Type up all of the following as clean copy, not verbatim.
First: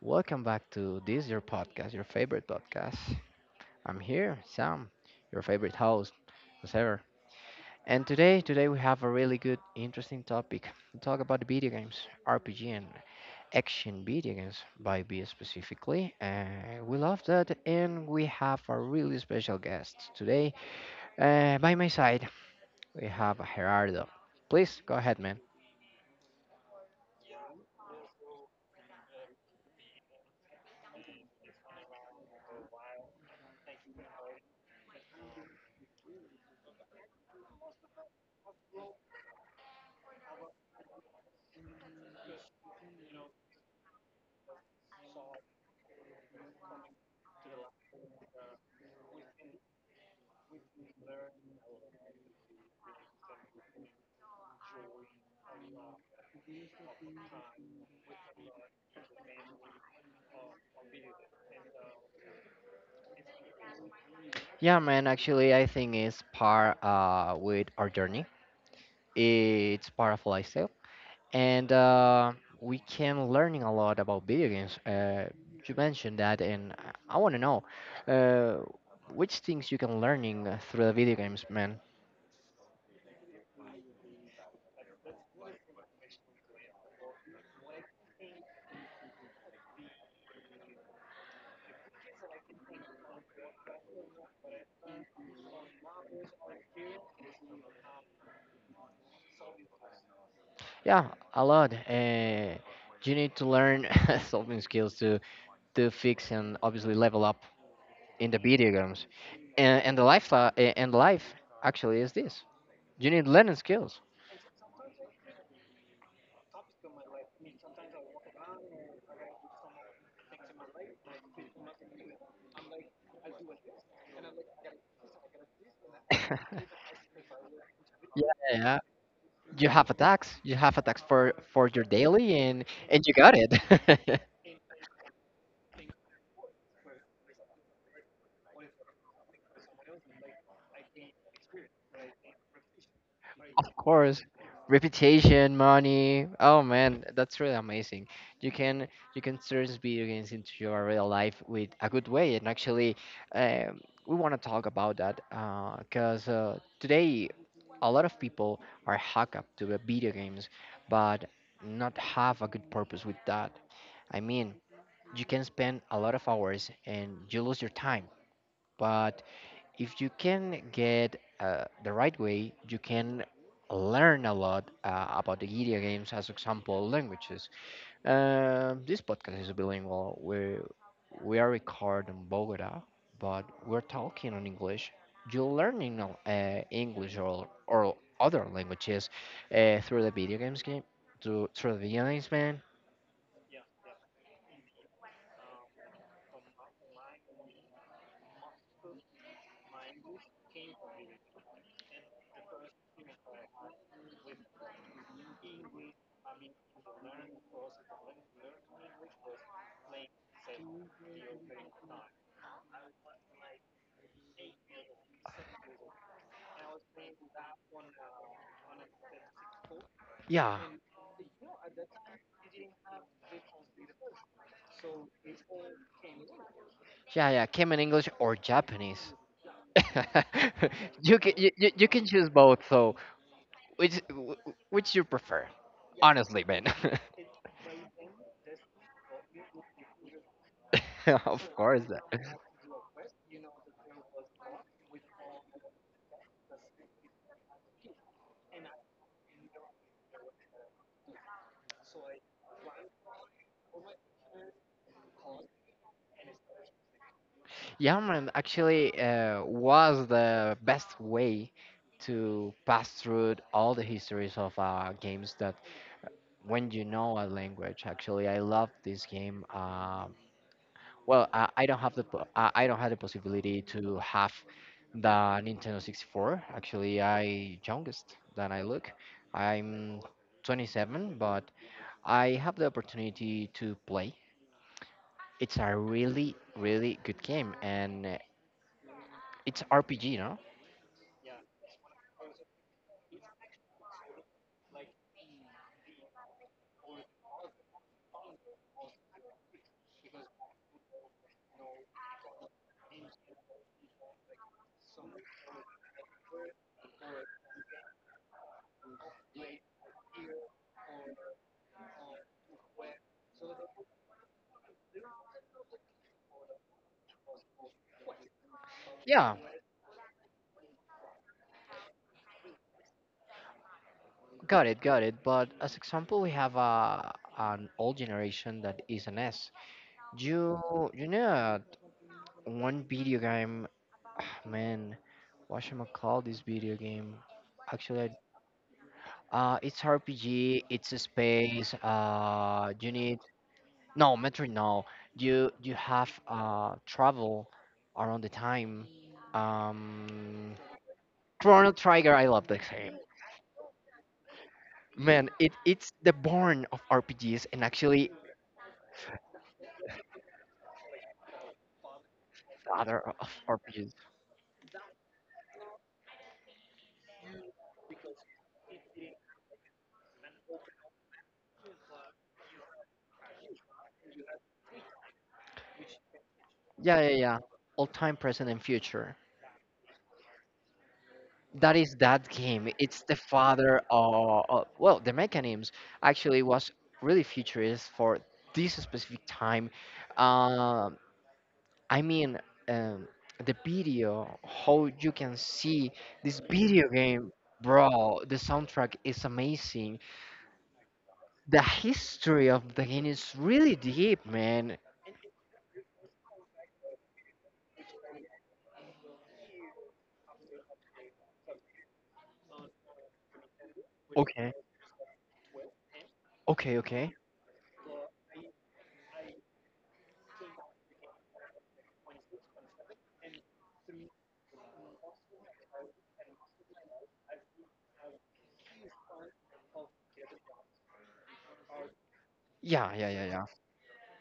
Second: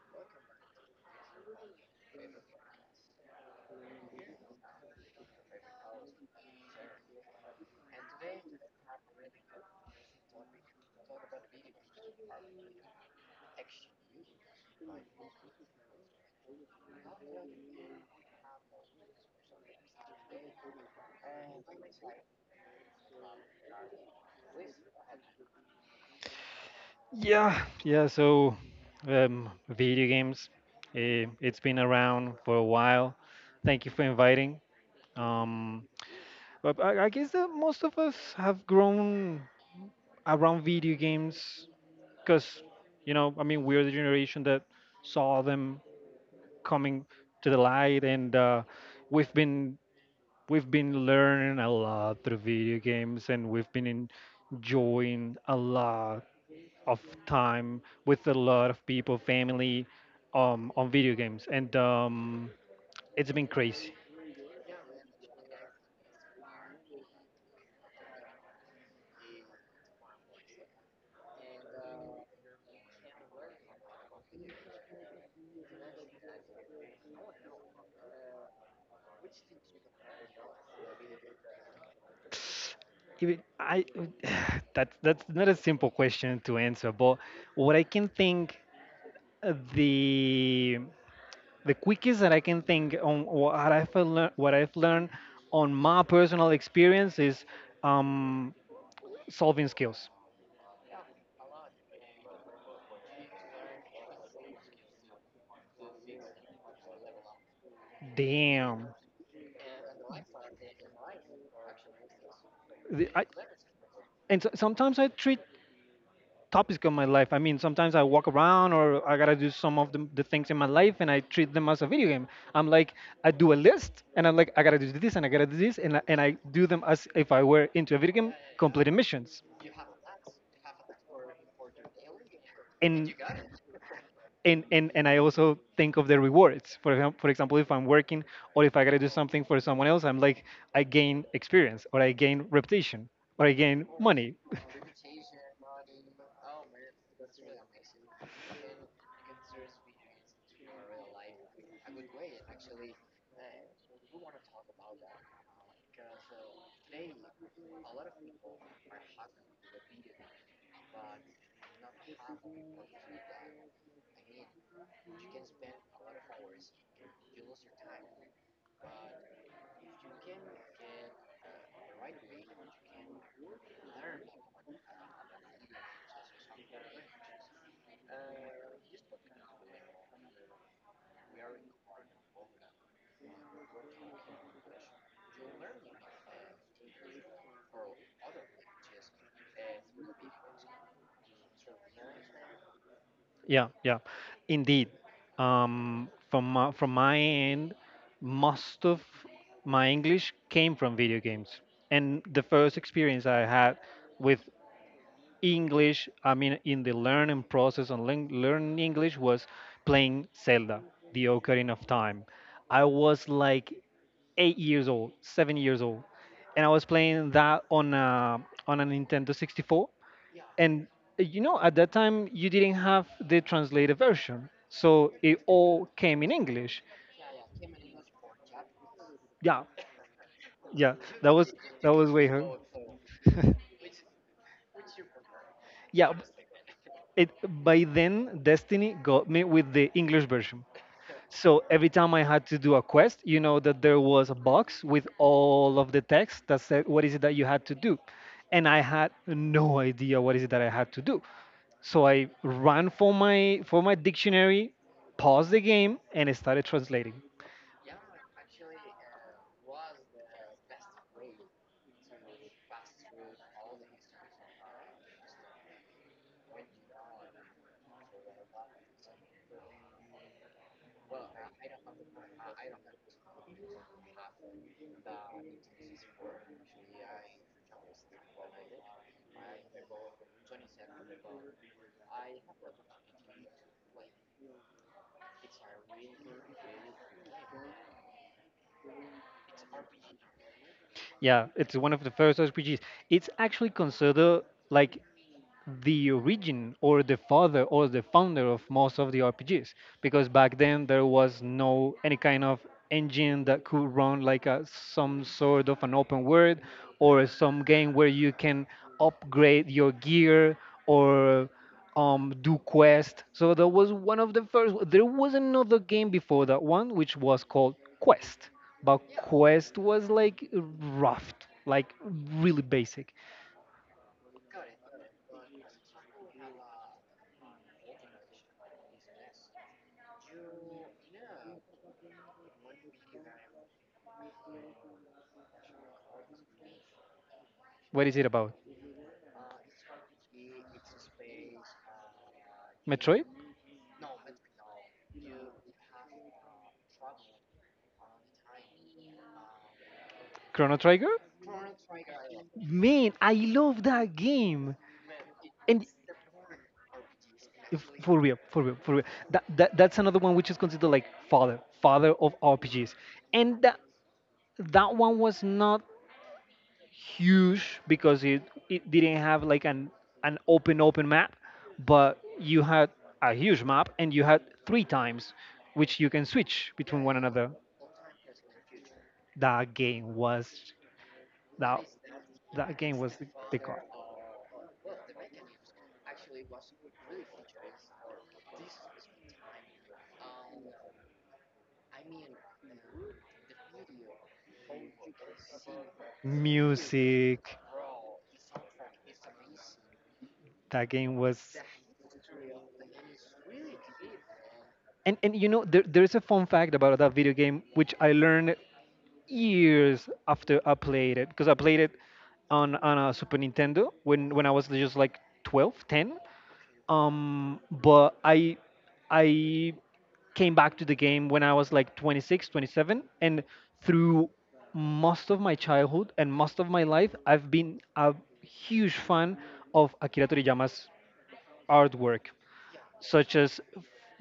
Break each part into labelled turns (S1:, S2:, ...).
S1: Welcome back to this your podcast, your favorite podcast. I'm here, Sam, your favorite host, as ever. And today we have a really good, interesting topic. We talk about the video games, RPG and action video games, by B specifically. We love that, and we have a really special guest today. By my side, we have Gerardo. Please go ahead, man.
S2: Yeah, yeah. So, video games, it's been around for a while. Thank you for inviting. Um, but I guess that most of us have grown around video games because, I mean, we're the generation that saw them coming to the light, and we've been we've been learning a lot through video games, and we've been enjoying a lot of time with a lot of people, family, on video games, and it's been crazy.
S1: Yeah, man, actually, I think it's part with our journey. It's part of lifestyle, and we can learning a lot about video games. You mentioned that, and I want to know uh, which things you can learning through the video games, man.
S2: Even I, that's not a simple question to answer, but what I can think, uh, the the quickest that I can think on what I've learned on my personal experience is um, solving skills.
S1: Yeah, a lot. You need to learn solving skills to fix and obviously level up in the video
S2: Damn.
S1: games, and the lifestyle and life actually is this. You
S2: The- I,
S1: need learning skills.
S2: and so, sometimes I treat topics of my life. I mean, sometimes I walk around or I gotta do some of the things in my life and I treat them as a video game. I'm like, I do a list and I'm like, I gotta do this and I gotta do this and I do them as if I were into a video
S1: Yeah,
S2: game,
S1: yeah.
S2: completing missions.
S1: You have a tax. You have a tax for your daily, and you
S2: And
S1: got it.
S2: and I also think of the rewards. For example, if I'm working or if I gotta do something for someone else, I'm like, I gain experience or I gain reputation or I
S1: Of
S2: gain
S1: course,
S2: money.
S1: reputation, money. Oh man, that's really amazing. You can you can turn video games into your real life with a good way. And actually, um, we want to talk about that because today a lot of people are hooked up to the video games, but not have a good purpose with that. I mean, you can spend a lot of hours and you lose your time but if you can get the right way, you can learn a lot about the video games, as example, languages. This podcast is bilingual. We are recorded in Bogota, but we're talking on English. You're learning English or other languages through the video games, through the video games, man.
S2: Yeah, yeah, indeed. From my end, most of my English came from video games, and the first experience I had with English, I mean, in the learning process on learning English was playing Zelda, the Ocarina of Time. I was like 8 years old, 7 years old, and I was playing that on a Nintendo 64.
S1: Yeah,
S2: And at that time, you didn't have the translated version, so it all came in English.
S1: yeah, yeah. Cayman English or Japanese.
S2: Yeah, yeah,
S1: You
S2: that
S1: can
S2: was
S1: you
S2: that
S1: can
S2: was way
S1: choose
S2: hard.
S1: both, so Which wh- which you prefer,
S2: yeah,
S1: honestly, man?
S2: it by then Destiny got me with the English version.
S1: Of
S2: So
S1: course.
S2: every time I had to do a quest, you know that there was a box with all of the text that said what is it that you had to do. And I had no idea what is it that I had to do. So I ran for my dictionary, paused the game, and I started translating.
S1: Yeah, man. Actually, was the best way to pass through all the histories of games that when you know a language. Actually, I love this game. Well, I don't have the I don't have the possibility to have the Nintendo 64. Actually, I youngest than I look. I'm 27, but I have the opportunity to play. It's a really, really good game, and it's RPG, no?
S2: Yeah, it's one of the first RPGs. It's actually considered like the origin or the father or the founder of most of the RPGs because back then there was no any kind of engine that could run like a, some sort of an open world, or some game where you can upgrade your gear or do quest. So that was one of the first. There was another game before that one, which was called Quest, but
S1: Yeah,
S2: Quest was like rough, like really basic.
S1: got it, got it. But as example, we have a an old generation that is an S. You know that one video game, man. What should I call this video game? Actually,
S2: What
S1: I-
S2: is it about?
S1: it's RPG. It's a space. You need
S2: Metroid?
S1: no, metro, no. You have travel around the time. Um,
S2: Chrono Trigger?
S1: Chrono Trigger, I love the game.
S2: Man, I love that game.
S1: Man, it
S2: And
S1: it's the born of RPGs and
S2: if-
S1: actually
S2: for real, for real, for real. That's another one, which is considered like father, father of RPGs.
S1: father of
S2: And that
S1: RPGs.
S2: that one was not huge because it didn't have like an open map, but you had a huge map and you had three times which you can switch
S1: Yeah,
S2: between
S1: yeah,
S2: one
S1: yeah.
S2: another.
S1: All time, present, and future.
S2: That game was
S1: That
S2: Now,
S1: is that game.
S2: that game
S1: It's the
S2: was the
S1: father
S2: god.
S1: of well, the mechanisms actually was really futurist for this specific time. Um, I mean, um, the video, how you can see this video game,
S2: Music.
S1: bro, the soundtrack is amazing.
S2: That game was
S1: The history of the game is really deep, man.
S2: And you know, there's a fun fact about that video game, which I learned years after I played it because I played it on a Super Nintendo, when I
S1: Okay,
S2: was just like 12 10.
S1: okay, okay.
S2: But I came back to the game when I was like 26 27, and through most of my childhood and most of my life I've been a huge fan of Akira Toriyama's artwork,
S1: Yeah, yeah, yeah,
S2: such
S1: yeah.
S2: as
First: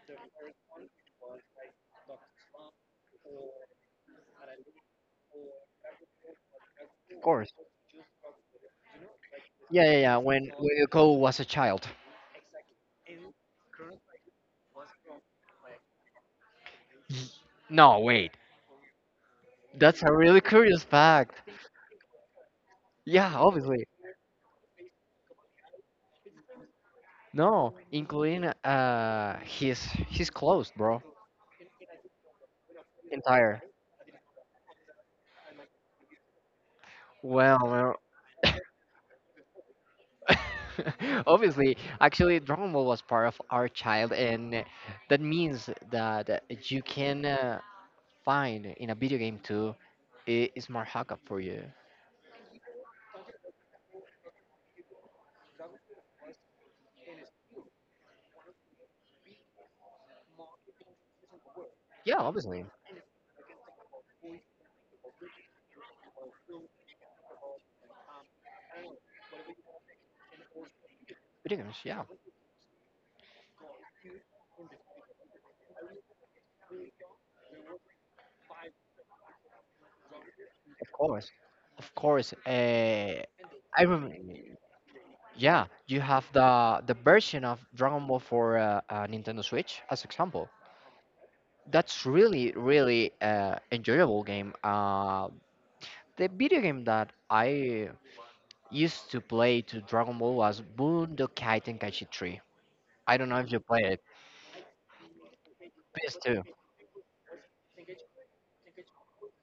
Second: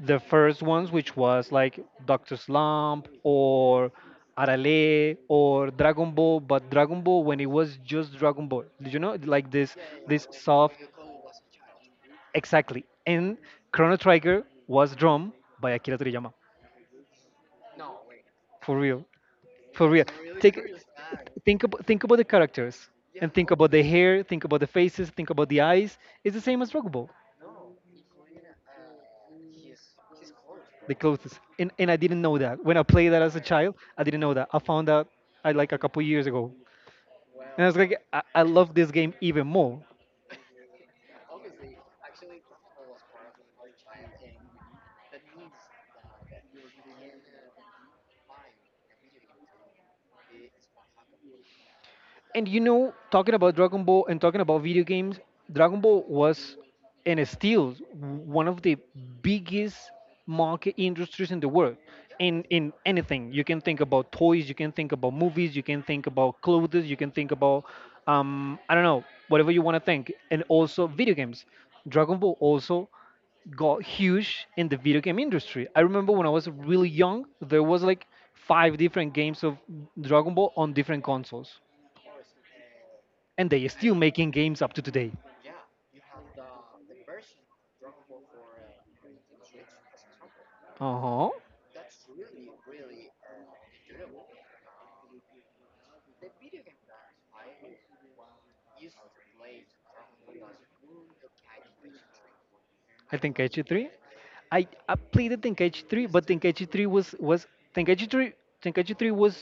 S2: the first ones, which was like Doctor Slump or Arale or Dragon Ball, but Dragon
S1: Of
S2: Ball when it
S1: course.
S2: was just Dragon Ball. Did you know, like this
S1: Yeah, yeah, yeah.
S2: this
S1: When
S2: soft,
S1: Yoko was a child.
S2: exactly. And Chrono Trigger was drawn by Akira Toriyama,
S1: Y- No, wait.
S2: for real, for
S1: That's
S2: real.
S1: a really
S2: Take
S1: curious fact.
S2: think about the characters, and
S1: Yeah,
S2: think about the
S1: obviously.
S2: hair, think about the faces, think about the eyes. It's the same as Dragon Ball.
S1: No, including his clothes,
S2: The
S1: bro.
S2: closest. And I didn't know that. When I played that as a, Right,
S1: Entire.
S2: child, I didn't know that. I found out I like a couple years ago. And
S1: Well,
S2: I, Wow, was like, I
S1: well.
S2: love this game even more.
S1: Obviously, actually, Dragon Ball was part of our child, and that means that you can find in a video game too a smart hookup for you.
S2: And talking about Dragon Ball and talking about video games, Dragon Ball was and is still one of the biggest market industries in the world.
S1: Yeah,
S2: In
S1: obviously,
S2: in anything, you can think about toys, you can think about movies, you can think about clothes, you can think about I don't know, whatever you want to think, and also video games.
S1: video games. Yeah,
S2: Dragon Ball also got huge in the video game industry. I remember when I was really young, there was like five different games of Dragon Ball on
S1: of
S2: different
S1: course,
S2: consoles,
S1: of course.
S2: and they are
S1: I
S2: still
S1: remember.
S2: making games up to today.
S1: Yeah, you have the version of Dragon Ball for Nintendo Switch as example.
S2: Uh huh.
S1: That's really really enjoyable game. The video game that I used to play to Dragon Ball was Budokai Tenkaichi 3. I
S2: I
S1: don't know
S2: think
S1: if you play
S2: H3.
S1: it.
S2: I played the Tenkaichi 3, but
S1: PS2.
S2: Tenkaichi 3 was was Tenkaichi 3 Tenkaichi 3 was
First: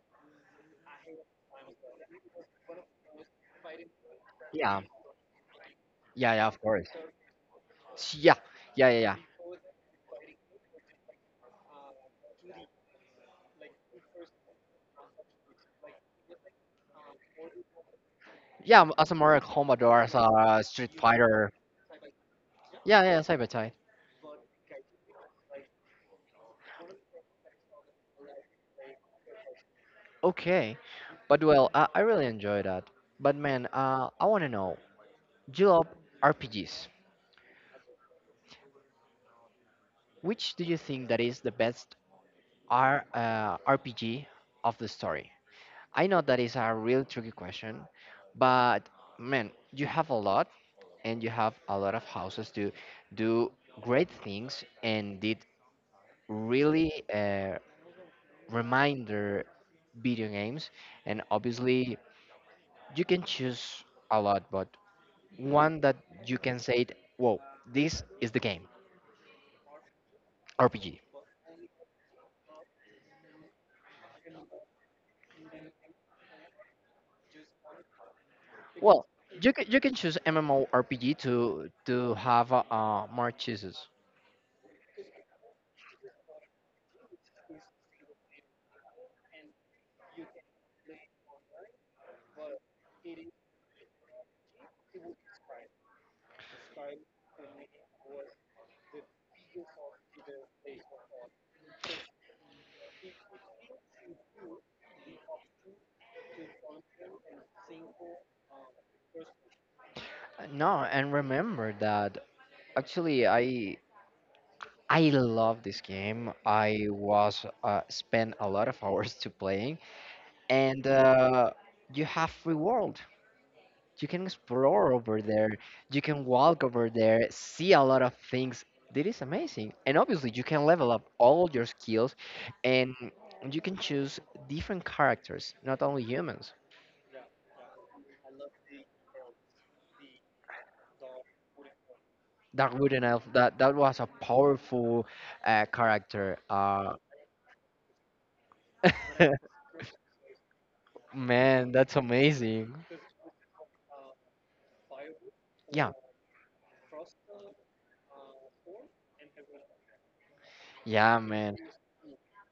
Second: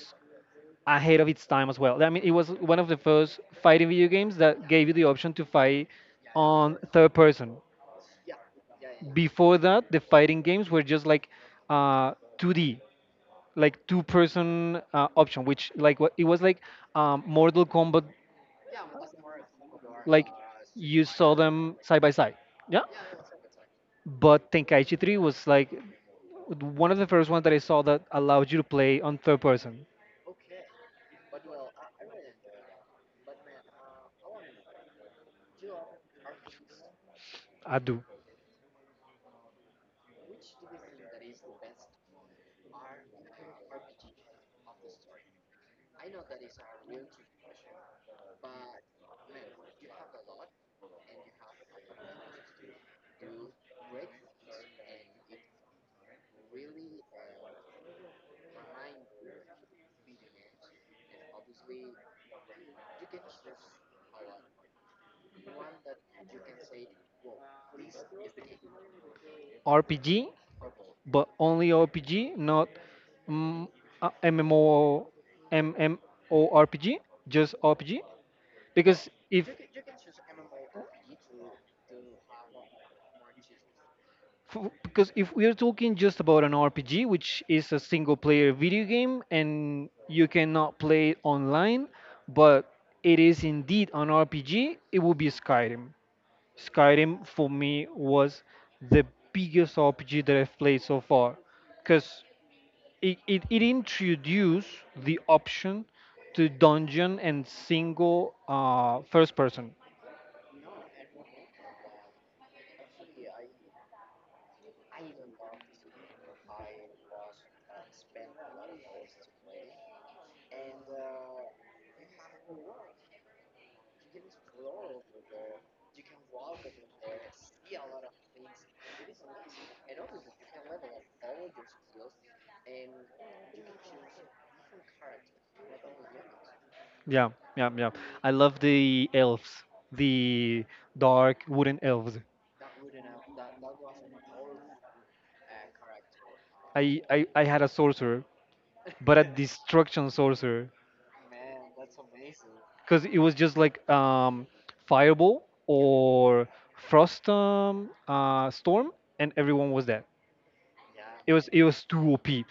S2: ahead of its time as well. I mean, it was one of the first fighting video games that
S1: Yeah.
S2: gave you the option to fight
S1: Yeah, yeah, of
S2: on
S1: course.
S2: third person.
S1: Yeah. Yeah, yeah, yeah.
S2: Before that, the fighting games were just like uh, 2D, like two-person option, which like what it was like Mortal Kombat,
S1: Yeah, as a Mortal Kombat or as
S2: like
S1: a Street
S2: you saw
S1: Fighter.
S2: them side by side. Yeah.
S1: Yeah, yeah, Cyber Tide.
S2: But Tenkaichi 3 was like one of the first ones that I saw that allowed you to play on third person.
S1: Okay. But well, I really enjoy that. But man, I want to know, do you love RPGs?
S2: I do.
S1: Which do you think that is the best RPG of the story? I know that is a real tricky question, but man, you have a lot and you have a lot of houses to do great things and did really reminder video games and obviously you can choose a lot but one that you can say it, whoa this is the game
S2: RPG,
S1: rpg
S2: but only RPG, not mm, MMO, MMORPG, just RPG.
S1: well
S2: Because if
S1: you can choose mmorpg to have more choices
S2: because if we are talking just about an RPG, which is a single player video game and you cannot play it online, but it is indeed an RPG, it would be Skyrim. Skyrim for me was the biggest RPG that I've played so far because it introduced the option to dungeon and single first person.
S1: no and remember that actually I love this game. I was spent a lot of hours to playing, and you have free world. You can explore over there. You can walk over there, see a lot of things. That is amazing. And obviously, you can level up all your skills, and you can choose different characters, not only humans.
S2: Yeah, yeah, yeah. I love the elves, the dark wooden elves.
S1: Dark Wooden Elf. That that was a powerful character.
S2: I had a sorcerer, but a destruction sorcerer,
S1: Man, that's amazing.
S2: because it was just like fireball
S1: Yeah,
S2: or frost storm, and everyone was dead.
S1: yeah,
S2: It was
S1: man.
S2: it was too OP.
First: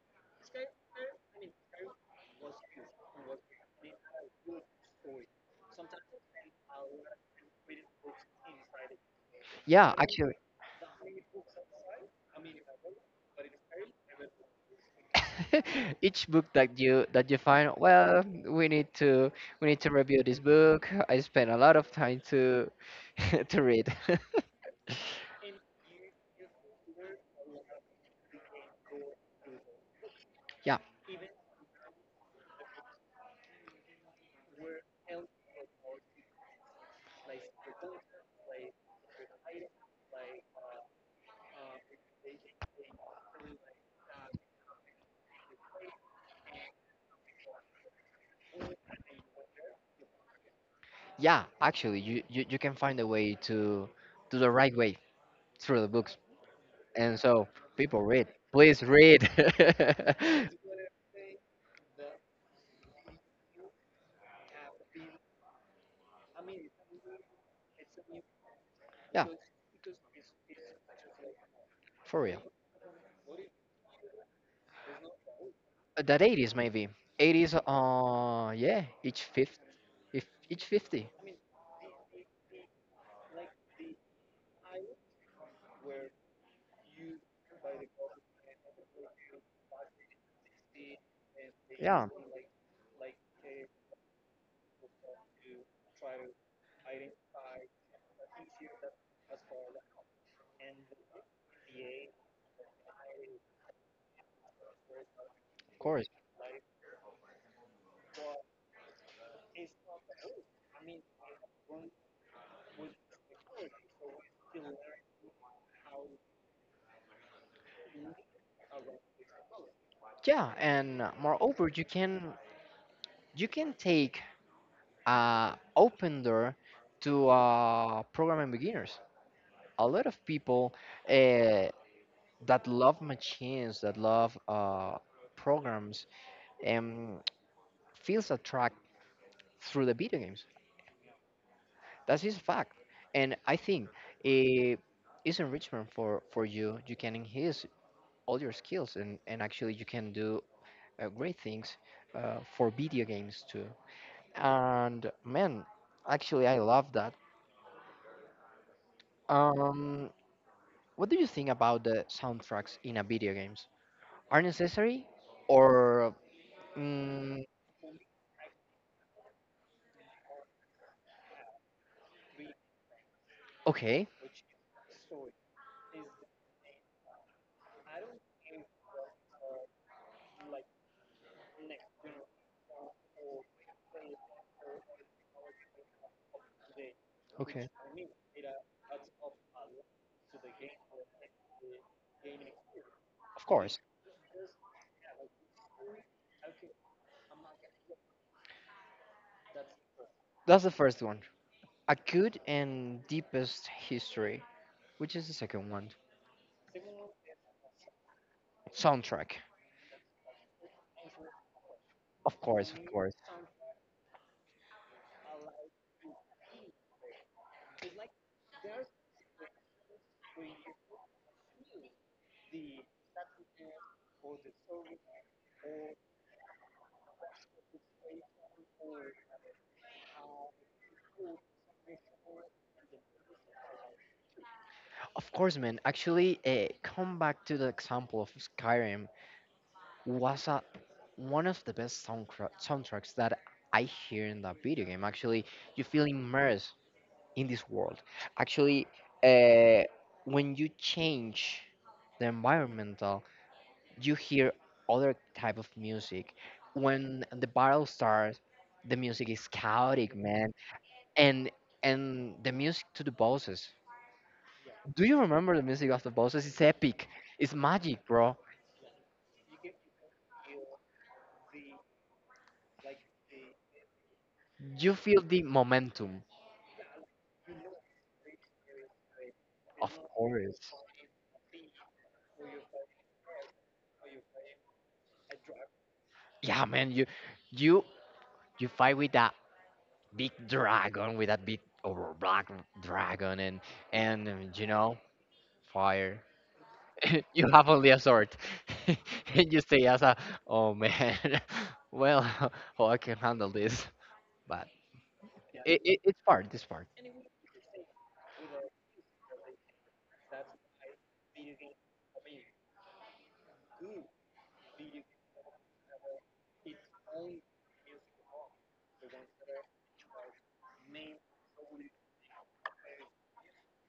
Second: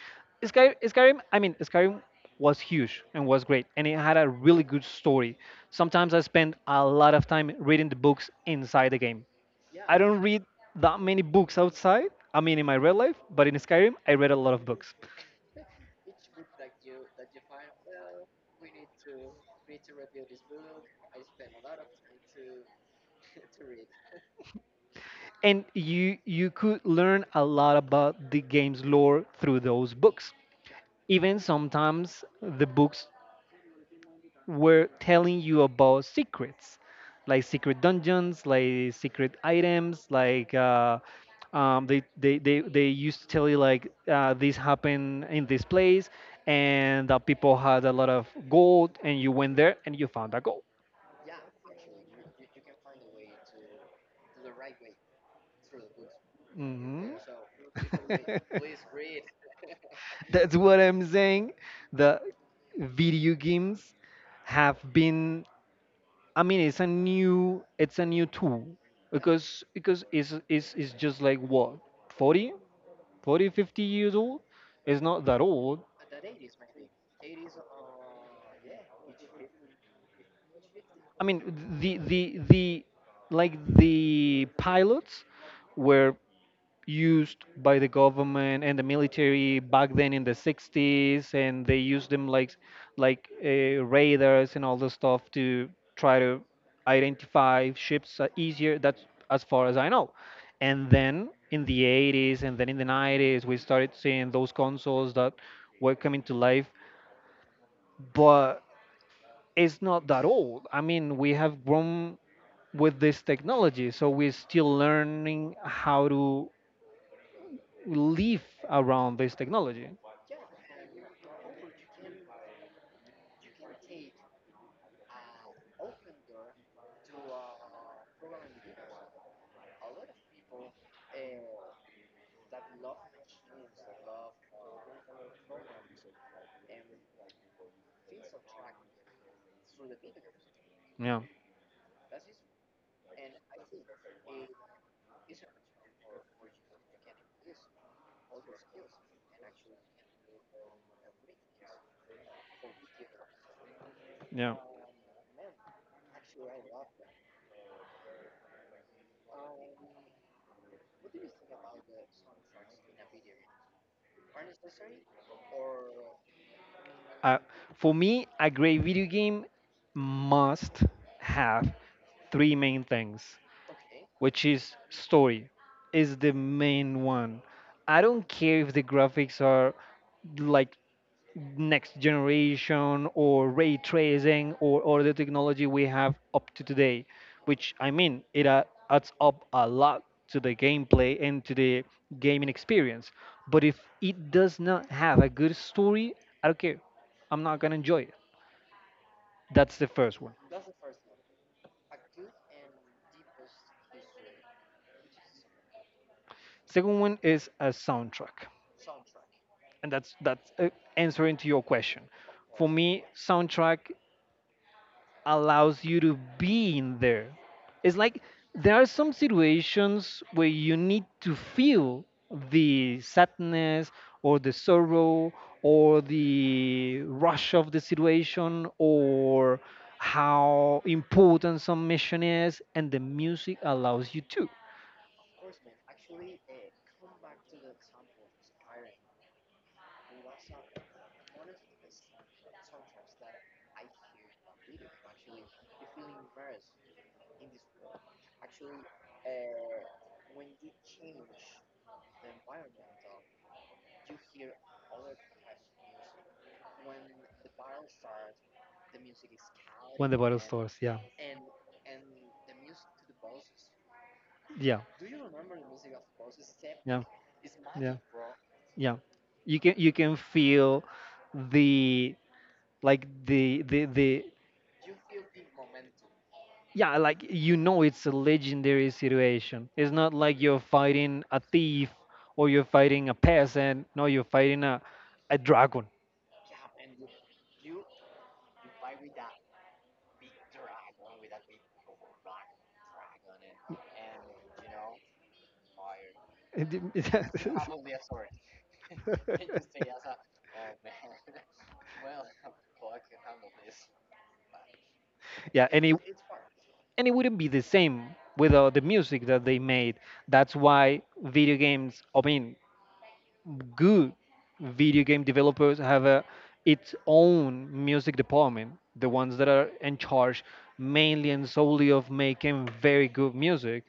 S2: Skyrim, I mean, Skyrim was huge and was great, and it had a really good story. Sometimes I spend a lot of time reading the books inside the game.
S1: Yeah,
S2: I don't
S1: actually.
S2: read that many books outside. I mean, in my real life, but in Skyrim, I read a lot of books,
S1: Each book that you find well we need to we need to review this book I spent a lot of time to to read
S2: and you could learn a lot about the game's lore through those books.
S1: Yeah,
S2: Even sometimes the books were telling you about secrets, like secret dungeons, like secret items, like they used to tell you like this happened in this place, and people had a lot of gold, and you went there and you found a gold.
S1: yeah. Actually, you, you can find a way to the right way through the books,
S2: Mhm.
S1: and so people read. Please read.
S2: That's what I'm saying. The video games have been I mean, it's a new tool,
S1: Yeah,
S2: because it's just like what
S1: for real.
S2: 40, 40, 50 years old. It's not that old.
S1: That eighties maybe eighties. Yeah, each fifth, if each 50.
S2: I mean, the like the pilots were used by the government and the military back then in the 60s, and they
S1: Yeah,
S2: used them like radars and all the stuff to try to identify ships easier. That's as far as I know. And then in the 80s, and then in the 90s we started seeing those consoles that
S1: of
S2: were
S1: course.
S2: coming to life. But it's not that old. I mean, we have grown with this technology, so we're still learning how to live around this technology.
S1: Yeah, and moreover, you can take open door to programming beginners. A lot of people uh, that love machines, that love programs, um, feels attract through the video games.
S2: Yeah,
S1: That is a fact, and I think it is enrichment for you. You can enhance all your skills, and actually you can do great things for video games too.
S2: yeah.
S1: And man, actually I love that. Um, What do you think about the soundtracks in a video games? Are necessary or
S2: Uh,
S1: mm,
S2: for me, a great video game must have three main things,
S1: okay?
S2: which is story, is the main one. I don't care if the graphics are like next generation or ray tracing or all the technology we have up to today,
S1: Okay,
S2: which I mean, it adds up a lot to the gameplay and to the gaming experience.
S1: of
S2: But
S1: course.
S2: if it does not have a good story, I don't care. I'm not gonna enjoy it. That's the first one.
S1: That's the first one. A good and deepest history, which is the second one.
S2: Second one is a soundtrack,
S1: Soundtrack,
S2: and that's answering to your question.
S1: of
S2: For
S1: course, of
S2: me,
S1: course,
S2: soundtrack allows you to be in there. It's like there are some situations where you need to feel the sadness or the sorrow or the rush of the situation or how important some mission is, and the music allows you to.
S1: of course, man. Actually, come back to the example of Skyrim was a, one of the best soundtracks that I hear in that video game. Actually, you feel immersed in this world. Actually, uh, when you change the environmental, you hear other type of music. When the battle starts, the music is
S2: When
S1: chaotic,
S2: the battle
S1: man,
S2: starts, yeah,
S1: and and the music to the bosses.
S2: yeah,
S1: Do you remember the music of the bosses? It's
S2: yeah,
S1: epic. It's
S2: yeah,
S1: magic, bro.
S2: yeah, you can feel the, like the,
S1: You feel the momentum,
S2: yeah, like you know it's a legendary situation. It's
S1: of
S2: not like you're
S1: course.
S2: fighting a thief or you're fighting a peasant. No, you're fighting a dragon.
S1: Yeah, man. You you you fight with that big dragon with that big or black dragon and you know fire you have only
S2: Probably.
S1: a sword and you say as a oh man well oh I can handle this but
S2: Yeah, and
S1: it's part this part
S2: and it wouldn't be the same without the music that they made. That's why video games, I mean good video game developers have a, its own music department, the ones that are in charge mainly and solely of making very good music.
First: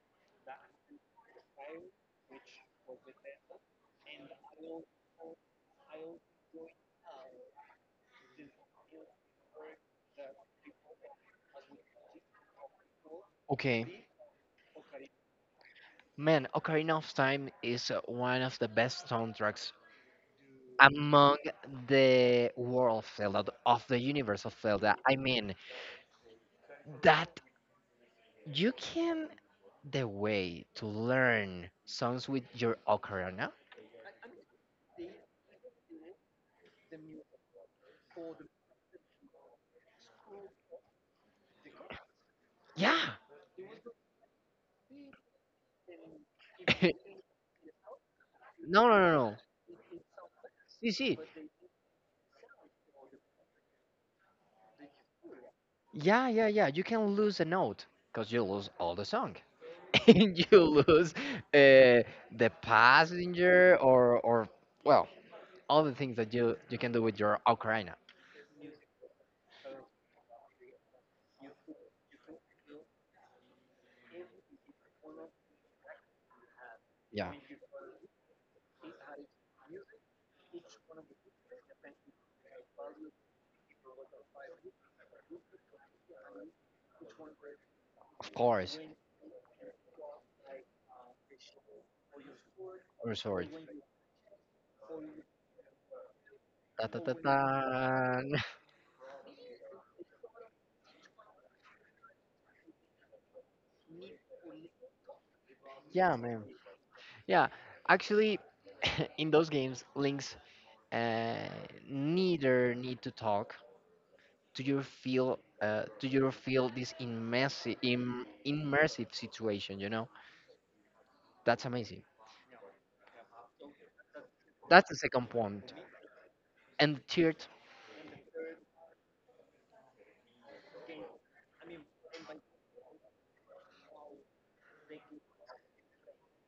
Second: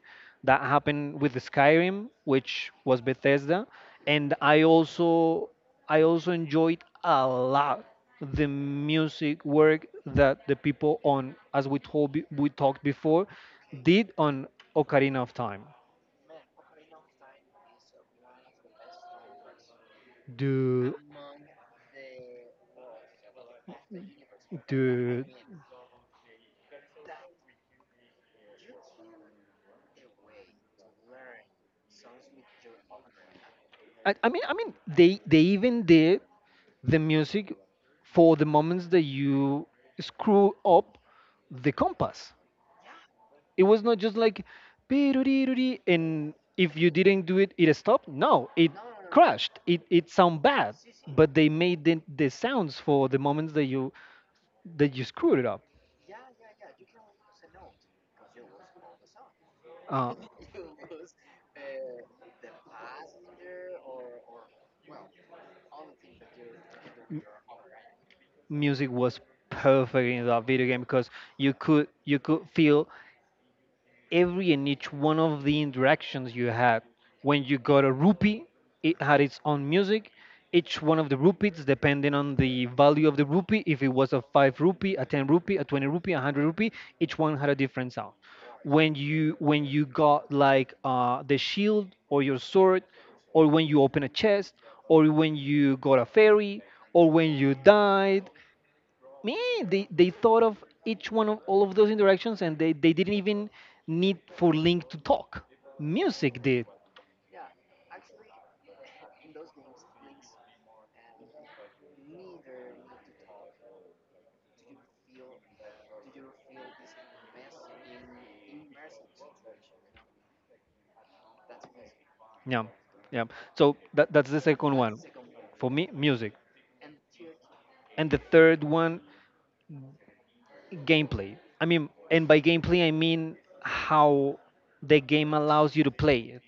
S2: That happened with Skyrim, which was Bethesda, and I also enjoyed a lot the music work that the people on, as we we talked before,
S1: okay
S2: did on Ocarina of Time.
S1: man ocarina of time is one of the best soundtracks
S2: Do
S1: among the world of zelda of the universe of zelda I
S2: do
S1: mean that you can the way to learn songs with your ocarina?
S2: I mean they even did the music for the moments that you screw up the compass.
S1: Yeah.
S2: It was not just like "Piruriri," and if you didn't do it it stopped. No, it
S1: No, no.
S2: crashed. It sound bad,
S1: See, see.
S2: but they made the sounds for the moments that you screwed it up.
S1: Yeah, yeah, yeah. You can lose a note because you lose all the song.
S2: Uh,
S1: And you lose uh, the passenger or well, all the things that you can do with your ocarina.
S2: Music was perfect in that video game because you could feel every and each one of the interactions you had.
S1: Yeah,
S2: When you got a rupee, it had its own music. Each one of the rupees, depending on the value of the rupee, if it was a five rupee, a ten rupee, a 20 rupee, a hundred rupee, each one had a different sound.
S1: of course.
S2: When you got like the shield or your sword,
S1: Or sorry.
S2: or when you open a chest, or when you got a fairy,
S1: Da, da,
S2: or
S1: da,
S2: when you died,
S1: da.
S2: man, they thought of each one of all of those interactions and they didn't even need for link to talk.
S1: Yeah,
S2: Music
S1: man.
S2: did.
S1: Yeah. Actually, in those games, Links uh, neither need to talk do you feel this immersive immersive situation you know that's amazing
S2: Yeah, yeah. So that's the second
S1: that's the
S2: one
S1: second
S2: for
S1: point.
S2: me, music.
S1: And the third
S2: And the third one, gameplay. I mean, and by gameplay I mean how the game allows you to play it,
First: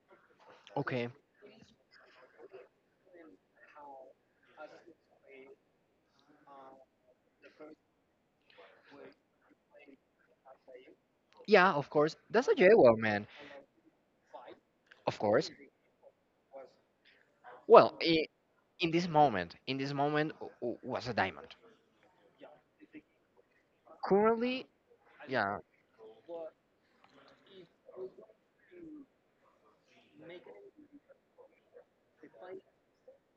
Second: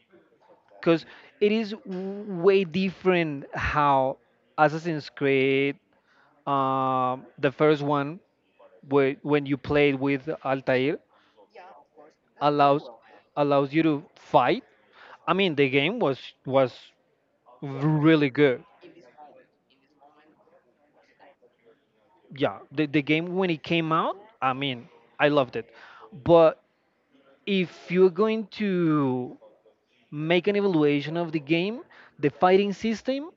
S2: because
S1: okay
S2: it is way different how Assassin's Creed, the first one, where, when you played with Altair,
S1: yeah of course that's a
S2: allows
S1: jewel, man
S2: allows you to fight.
S1: of
S2: I
S1: course
S2: mean, the game was
S1: well
S2: really good.
S1: in this moment was a diamond
S2: Yeah, the game when it came out, I
S1: currently
S2: mean, I loved
S1: yeah
S2: it. But if you're going to make an evaluation of the game, the fighting system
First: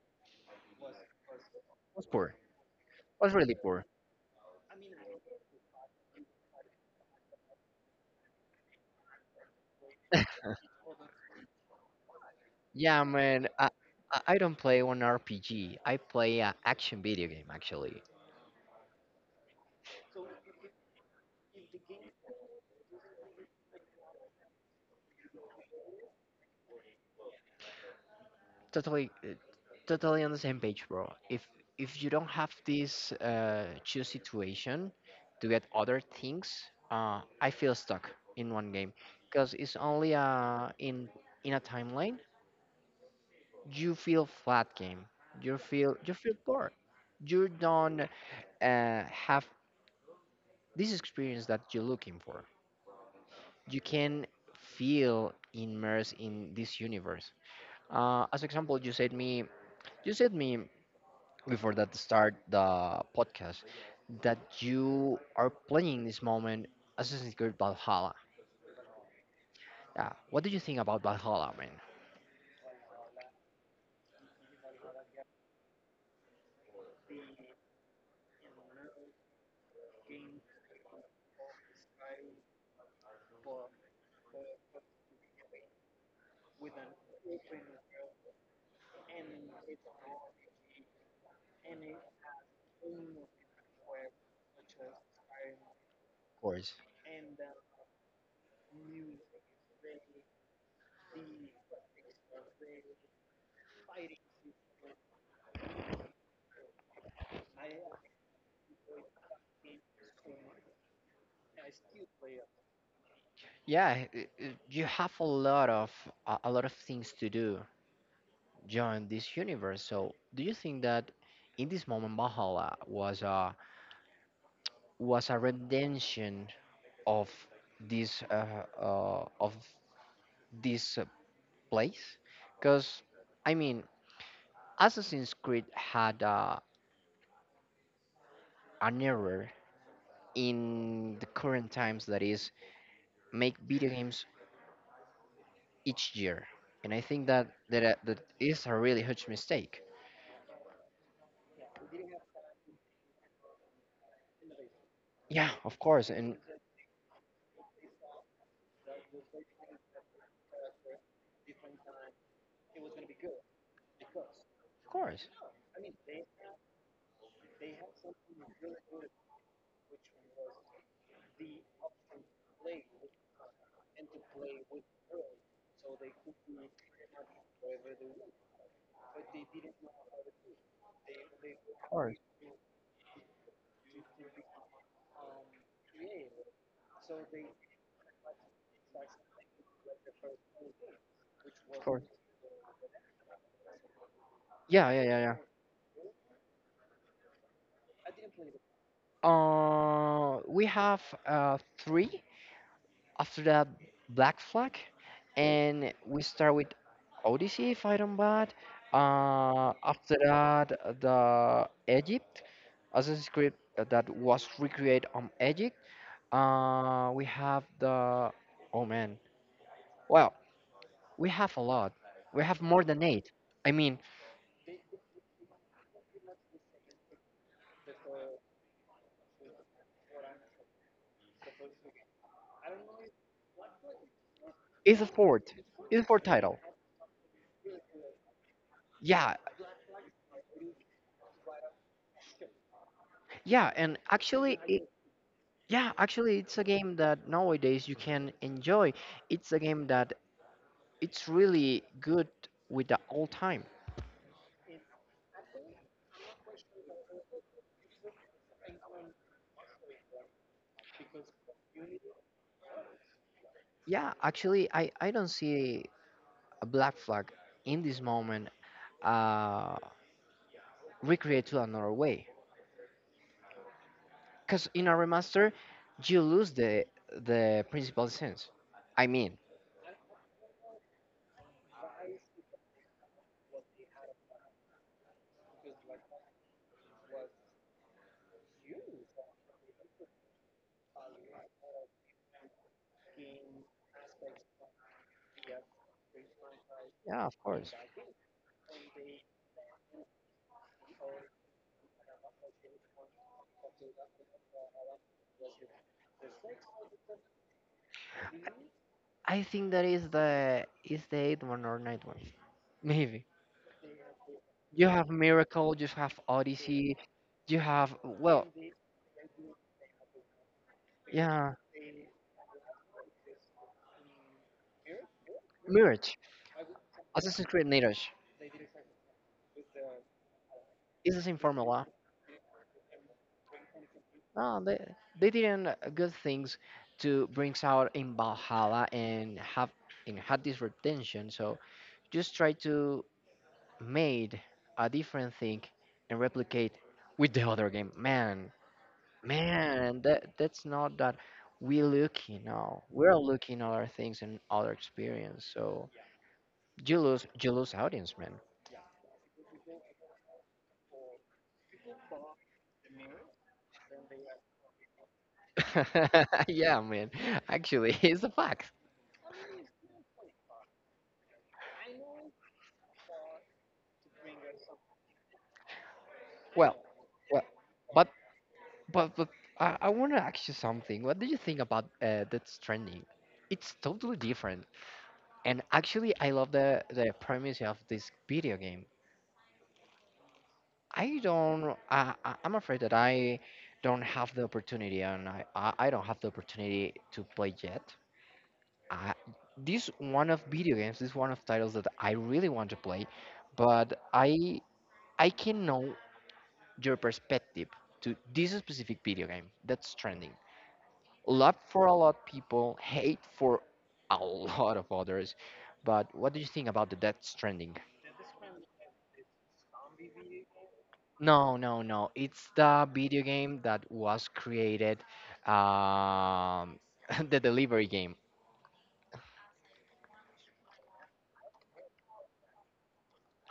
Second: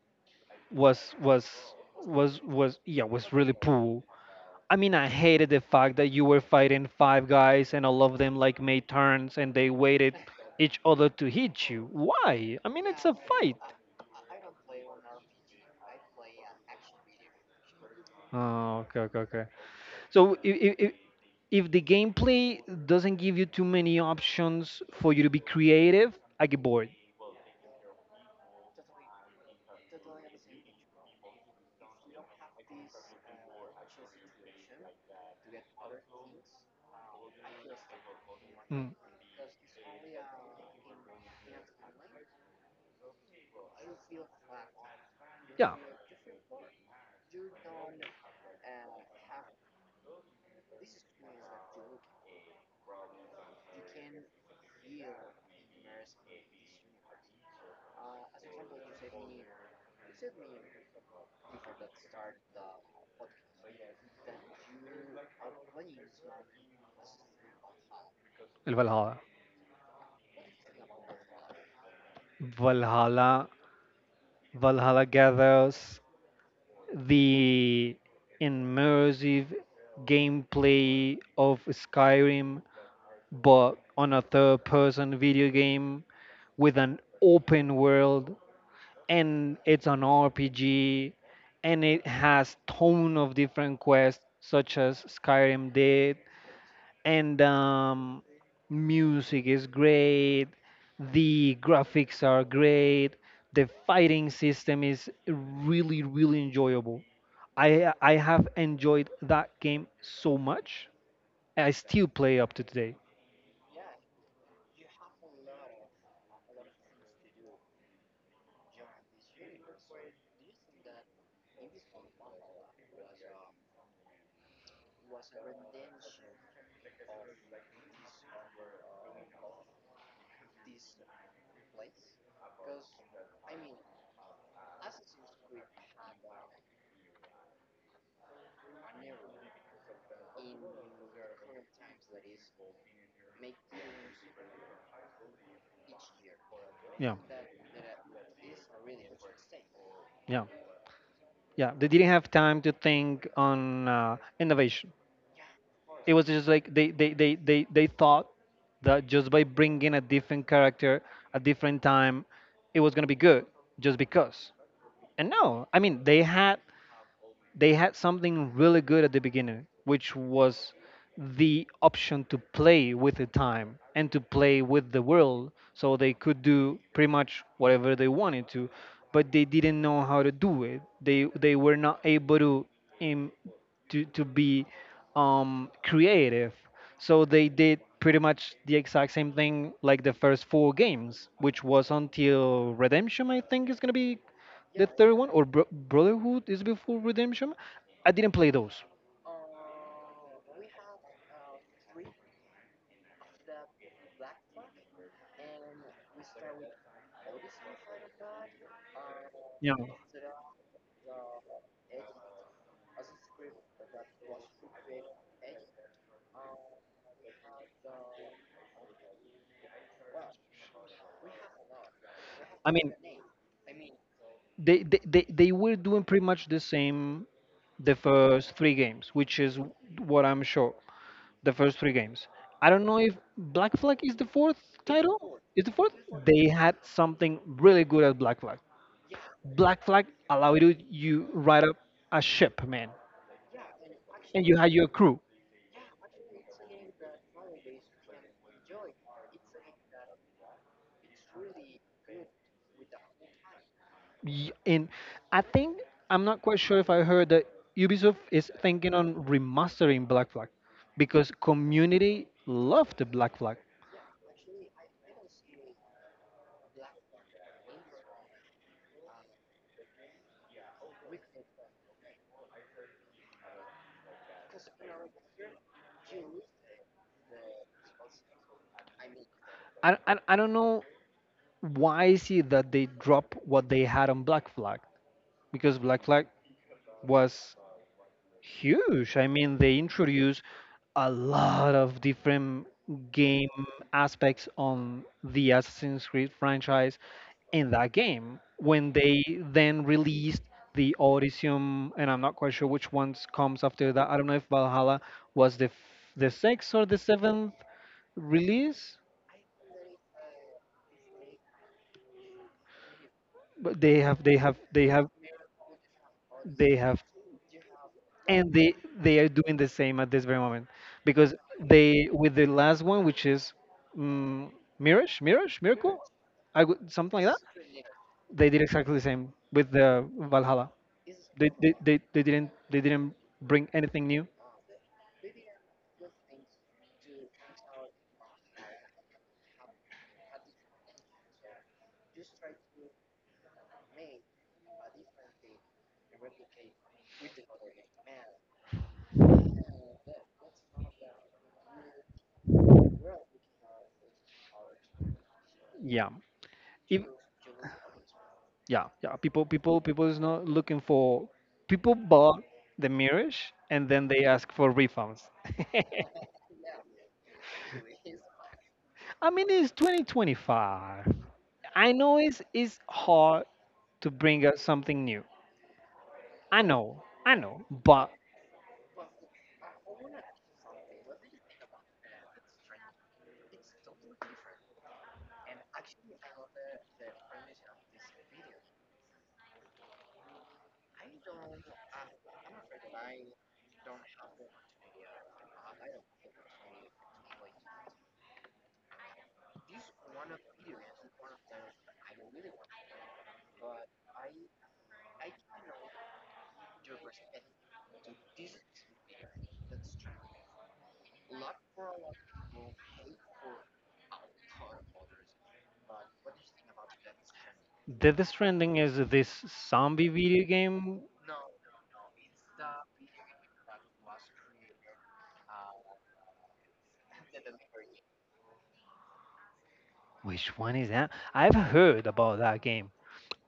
S2: was was
S1: was poor
S2: was was yeah, was
S1: was
S2: really
S1: really poor
S2: poor. I mean, I hated the fact that you were fighting five guys and all of them like made turns and they waited each other to hit you. Why? I mean,
S1: yeah
S2: it's a
S1: man
S2: fight.
S1: I don't play one rpg I play an action video game actually
S2: Oh, okay, okay, okay. So if, the gameplay doesn't give you too many options for you to be creative, I get bored.
S1: Totally, totally on the same page, bro. If you don't have this choose situation to get other things, I feel stuck in one
S2: Mm.
S1: game because it's only in a timeline you feel flat game. You
S2: Yeah,
S1: feel bored. You don't have this experience that you're looking for. You can feel immersed in this universe. As example, you said me. Before that start the podcast that you are playing this moment Assassin's Creed Valhalla.
S2: El Valhalla.
S1: Yeah, what do you think about Valhalla, man? Of
S2: Valhalla. Valhalla gathers the immersive gameplay of Skyrim, but on a third-person video game with an open world, and it's an RPG, and it has ton of different quests such as Skyrim did.
S1: course.
S2: And music is great. The graphics are great. The fighting system is really, really enjoyable. I have enjoyed that game so much. I still play up to today.
S1: Yeah, you have a lot of a lot of things to do during this universe. So, do you think that in this moment Valhalla was a redemption of this uh, uh, of this place? Because I mean, Assassin's Creed had an error in the current times that is make video games each year and i
S2: Yeah,
S1: think that that, uh, that is a really huge mistake.
S2: yeah, yeah. They didn't have time to think on innovation.
S1: Yeah, of course,
S2: It was
S1: and of
S2: just like they thought that just by bringing a different character, a different time, it was gonna be good just because.
S1: course,
S2: And no, I mean they had something really good at the beginning, which was the option to play with the time and to play with the world. So they could do pretty much whatever they wanted to, but they didn't know how to do it. They were
S1: of
S2: not
S1: course,
S2: able to im- to be creative. So they did pretty much the exact same thing like the first four games, which
S1: of
S2: was
S1: course.
S2: until Redemption, I think, is gonna be the
S1: Yeah, yeah,
S2: third
S1: yeah,
S2: one.
S1: yeah.
S2: Or Brotherhood is before Redemption. I didn't play those.
S1: We have three. After that, Black Flag, and we start with Odyssey if I don't bad.
S2: Yeah.
S1: After that, the Egypt Assassin's Creed that was recreated on Egypt. We have the. Oh man. Well, we have a lot. We have
S2: I
S1: more
S2: mean,
S1: than eight. I mean,
S2: they were doing pretty much the same, the first three games, which is what I'm sure. The first three games. I don't know if Black Flag is the fourth
S1: it's a
S2: title.
S1: fourth.
S2: Is the fourth?
S1: It's a fourth
S2: They
S1: title.
S2: had something really good at Black Flag.
S1: Yeah,
S2: Black Flag allowed you, you ride up a ship, man,
S1: yeah, and
S2: and you
S1: actually,
S2: had
S1: it,
S2: your crew.
S1: yeah, actually, it's a game that nowadays you can enjoy. It's a game that it's really good with the old time.
S2: And I think I'm not quite sure if I heard that Ubisoft is thinking on remastering Black Flag because community loved the Black Flag.
S1: Yeah, actually, I don't see a Black Flag in this moment. Uh, Recreate to another way. Because in a remaster, you lose the principal sense. I mean,
S2: I don't know why is it that they drop what they had on Black Flag, because Black Flag was huge. I mean, they introduce a lot of different game aspects on the Assassin's Creed franchise
S1: yeah, of
S2: in
S1: course.
S2: that game. When they then released the Odyssey,and I'm not quite sure which ones comes after that. I don't know if Valhalla was the the sixth or the seventh release,
S1: I think that is the eighth one or ninth one. Maybe
S2: but they have they have they
S1: you have
S2: have
S1: Miracle, you have
S2: they
S1: Odyssey,
S2: have
S1: you have well,
S2: and they are doing the same at this very moment because
S1: yeah,
S2: they with the last one, which is um, mirage miracle,
S1: Mirage,
S2: I would something like that,
S1: Assassin's Creed Mirage.
S2: they did exactly the same with the Valhalla.
S1: It's the same
S2: they they,
S1: formula.
S2: they, they didn't, they didn't bring anything new.
S1: No, they didn't good things to brings out in Valhalla and have and had this retention. So just try to made a different thing and replicate with the other game. Man, man, that's not that we looking now. We're looking at other things and other experience. So
S2: Yeah.
S1: you
S2: If,
S1: lose you lose audience, man.
S2: yeah, yeah, people is not looking for, people bought the mirage and then they ask for refunds.
S1: Yeah, man. Actually, it's a fact.
S2: I mean, it's 2025. I know it's hard to bring us something new.
S1: Well,
S2: I
S1: well,
S2: know,
S1: but
S2: but
S1: but I want to ask you something. What do you think about that's trending? It's totally different, and actually, I love the premise of this video game. I don't. I'm afraid that I don't have the opportunity, and I don't have the opportunity to play yet. I, this one of video games, this one of titles that I really want to play, but I can know your perspective to this specific video game that's trending. Love for a lot of people, hate for a lot of others. But what do you think about the Death Stranding?
S2: the trending is this zombie video game.
S1: No, no, no. It's the video game that was created, um, the delivery game.
S2: Which one is that? I've heard about that game.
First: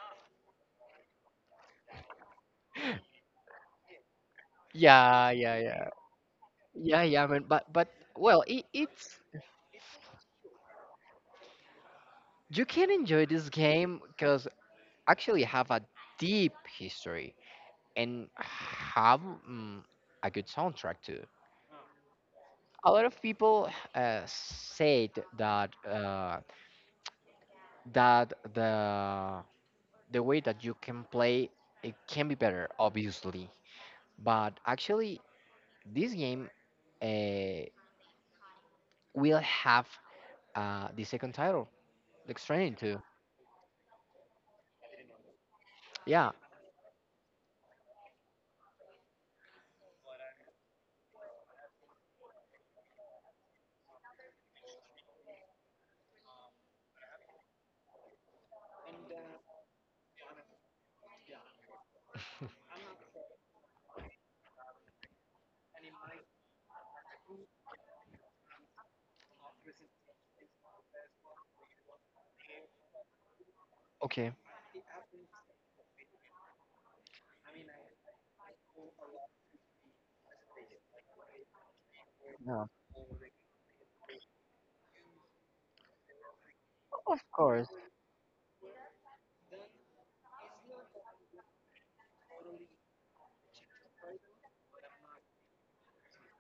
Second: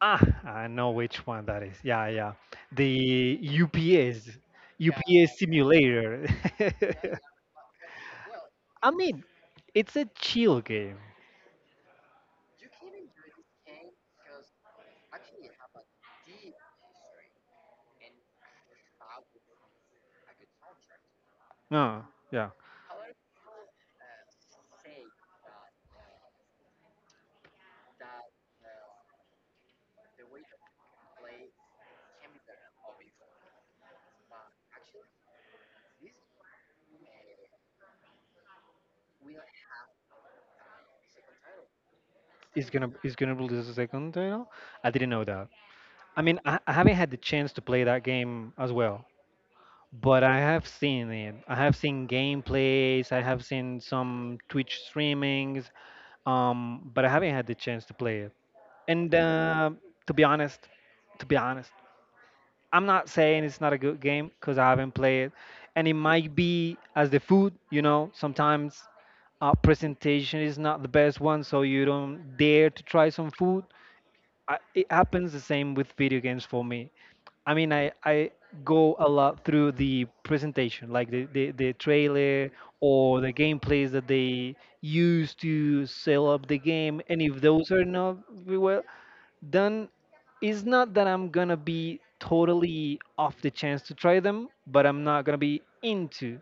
S2: Ah, I know which one that is. Yeah, yeah. The
S1: Yeah,
S2: UPS
S1: yeah, yeah,
S2: simulator.
S1: yeah, yeah. Man, but well,
S2: I
S1: it's
S2: mean, it's a chill game.
S1: you can enjoy this game because actually have a deep history and have mm, a good soundtrack too.
S2: No, yeah.
S1: A lot of people said that uh, that the way that you can play it can be better, obviously. But actually, this game uh, will have the second title, like Stranding 2.
S2: It's gonna release a second title. I didn't know that. I
S1: Yeah,
S2: mean, I haven't had the chance to play that game as well, but I have seen it. I have seen gameplays. I have seen some Twitch streamings. But I haven't had the chance to play it. And to be honest, to be honest, I'm not saying it's not a good game because I haven't played it. And it might be as the food, you know. Sometimes presentation is not the best one, so you don't dare to try some food.
S1: okay.
S2: I, it happens the same with video games for me. I mean, I go a lot through the presentation, like the trailer
S1: Yeah.
S2: or the gameplays that they use to sell up the game.
S1: Of
S2: And if those
S1: course,
S2: are not very well done, it's not that I'm gonna be totally off the chance to try them, but I'm not gonna be into.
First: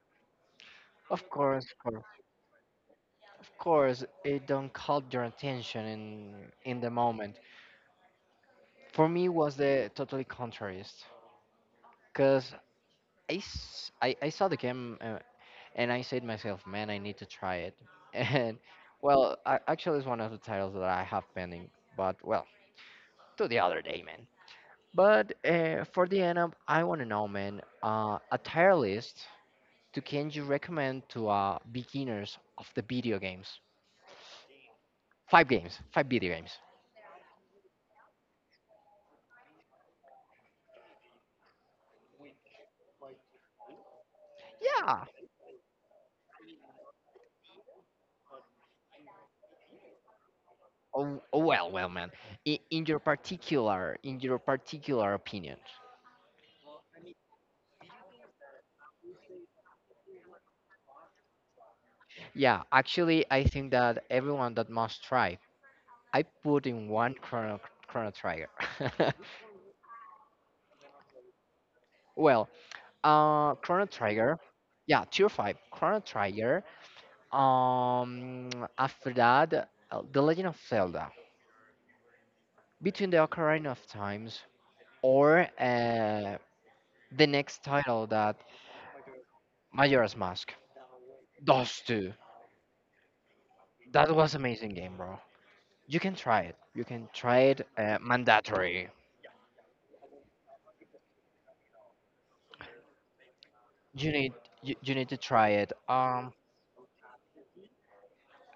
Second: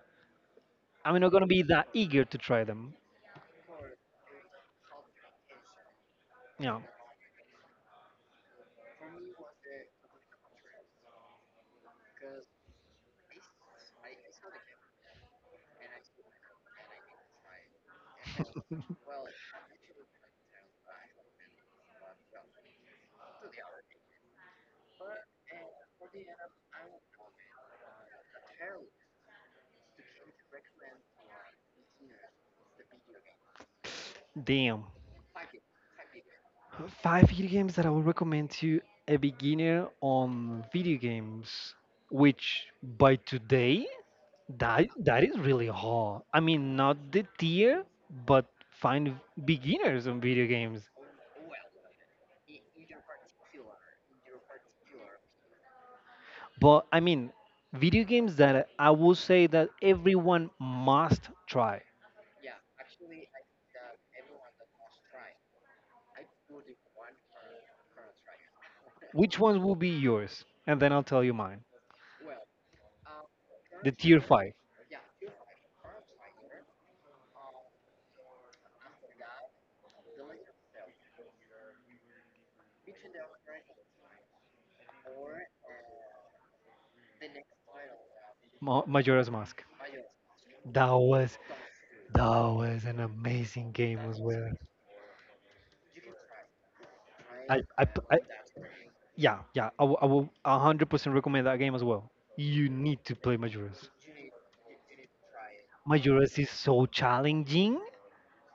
S2: I'm
S1: of
S2: not gonna be
S1: course, of
S2: that
S1: course.
S2: eager to try them.
S1: Of course, it don't caught your attention
S2: Yeah,
S1: in the moment. For me, was the totally contrariest, cause I saw the game and I said myself, man, I need to try it. And well, actually, it's one of the titles that I have pending. But well, to the other day, man. But for the end up, I want to know, man, a tier list to can you recommend to beginners of the video games?
S2: damn.
S1: Five games, five video games.
S2: Five video games that I would recommend to a beginner on video games, which by today, that
S1: Yeah.
S2: that is really hard. I mean, not the tier, but find beginners on video games.
S1: Oh, oh well, well, man. In your particular, in your particular opinion.
S2: But I mean, video games that I will say that everyone must try.
S1: Yeah, actually, I think that everyone that must try. I put in one Chrono Trigger.
S2: Which ones will be yours? And then I'll tell you mine.
S1: Well, Chrono
S2: The tier
S1: Trigger.
S2: five,
S1: Yeah, tier five. Chrono Trigger. Um, After that, The Legend of Zelda, Between the Ocarina of Times, or the next title that
S2: Majora's Mask.
S1: Majora's Mask.
S2: That was
S1: Those two.
S2: that was an amazing game
S1: That
S2: as
S1: was
S2: well.
S1: amazing game, bro. You can try it. You can try
S2: I,
S1: it.
S2: I, p- I-
S1: Mandatory.
S2: yeah, yeah, I will 100% recommend that game as well. You need to play Majora's.
S1: You need you, you need to try it.
S2: Majora's is so challenging,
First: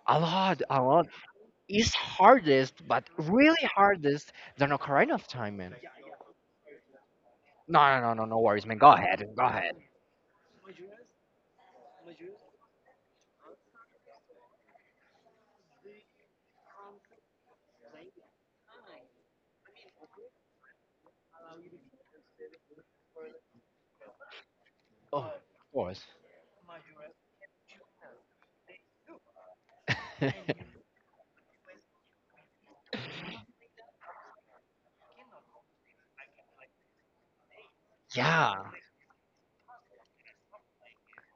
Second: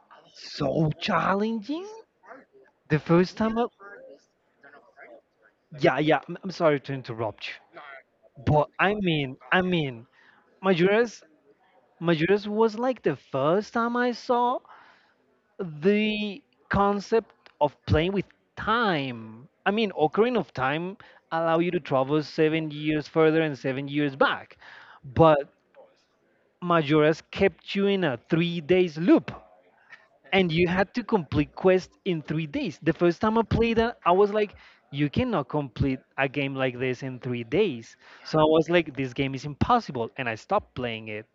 S1: A lot, a
S2: so
S1: lot.
S2: challenging.
S1: It's hardest,
S2: The
S1: but
S2: first time,
S1: really hardest than Ocarina of Time, man.
S2: yeah, yeah. I'm sorry to interrupt you,
S1: No, no, no, no, no worries,
S2: but
S1: man. Go ahead, go
S2: I
S1: ahead.
S2: mean, Majora's, Majora's was like the first time I saw the concept of playing with time. I mean, Ocarina of Time allow you to travel 7 years further and 7 years back,
S1: Oh,
S2: but
S1: of course.
S2: Majora's kept you in a 3 days loop, and you had to complete quests in 3 days. The first time I played that, I was like, you cannot complete a game like this in 3 days. So I
S1: Yeah.
S2: was like, this game is impossible, and I stopped playing it.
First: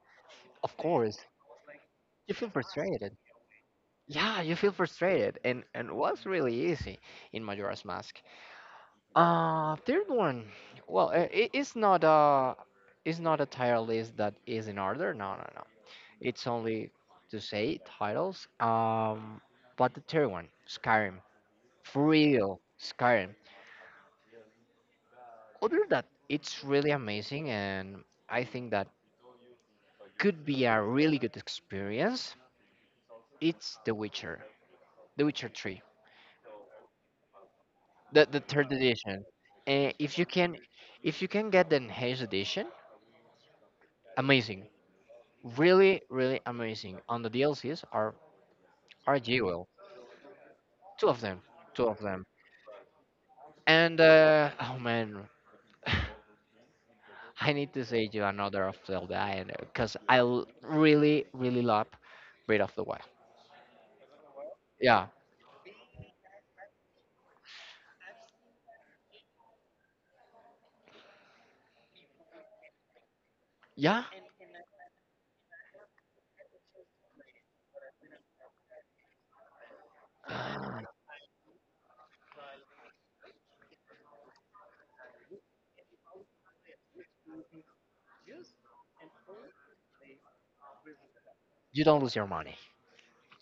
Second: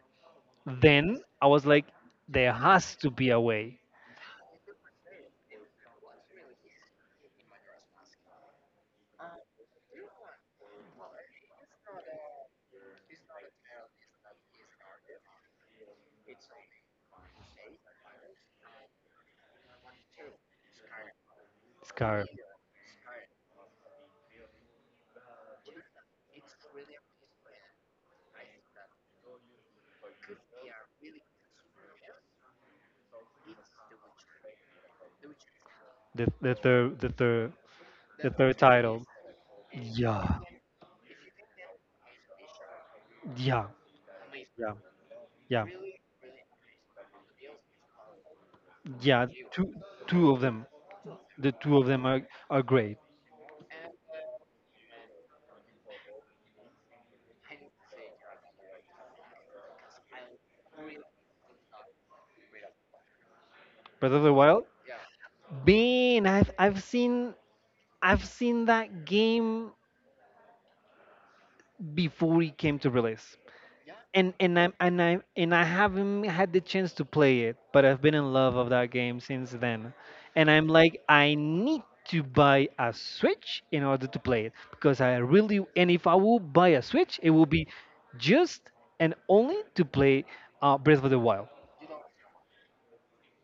S1: Of course,
S2: Then I was like,
S1: you feel
S2: there has to
S1: frustrated.
S2: be a way.
S1: Yeah, you feel frustrated, and was really easy in Majora's Mask. Third one. Well, it, it's not a title list that is in order. No, no, no. It's only to say titles. But the third one, Skyrim, for
S2: Scar.
S1: real, Skyrim. Other than that, it's really amazing, and I think that could be a really good experience. It's The Witcher, The Witcher 3.
S2: The third
S1: the
S2: the
S1: the
S2: third
S1: third
S2: title.
S1: edition. And
S2: Yeah,
S1: if you can get the enhanced edition,
S2: yeah,
S1: amazing,
S2: yeah, yeah,
S1: really, really amazing. On the DLCs are
S2: yeah.
S1: jewel,
S2: Two, two of them.
S1: two of them,
S2: The two
S1: two
S2: of
S1: of
S2: them
S1: them.
S2: are great.
S1: And oh man, I need to say you another of Zelda, and because really, really love Breath of the Wild.
S2: Breath of the Wild.
S1: Yeah,
S2: Bane, I've seen, I've seen that game before it came to release.
S1: yeah.
S2: And I haven't had the chance to play it, but I've been in love of that game since then. And I'm
S1: uh,
S2: like, I need to buy a Switch in order to play it because I really, and if I will buy a Switch, it will be just and only to play Breath of the Wild.
S1: you don't lose your money.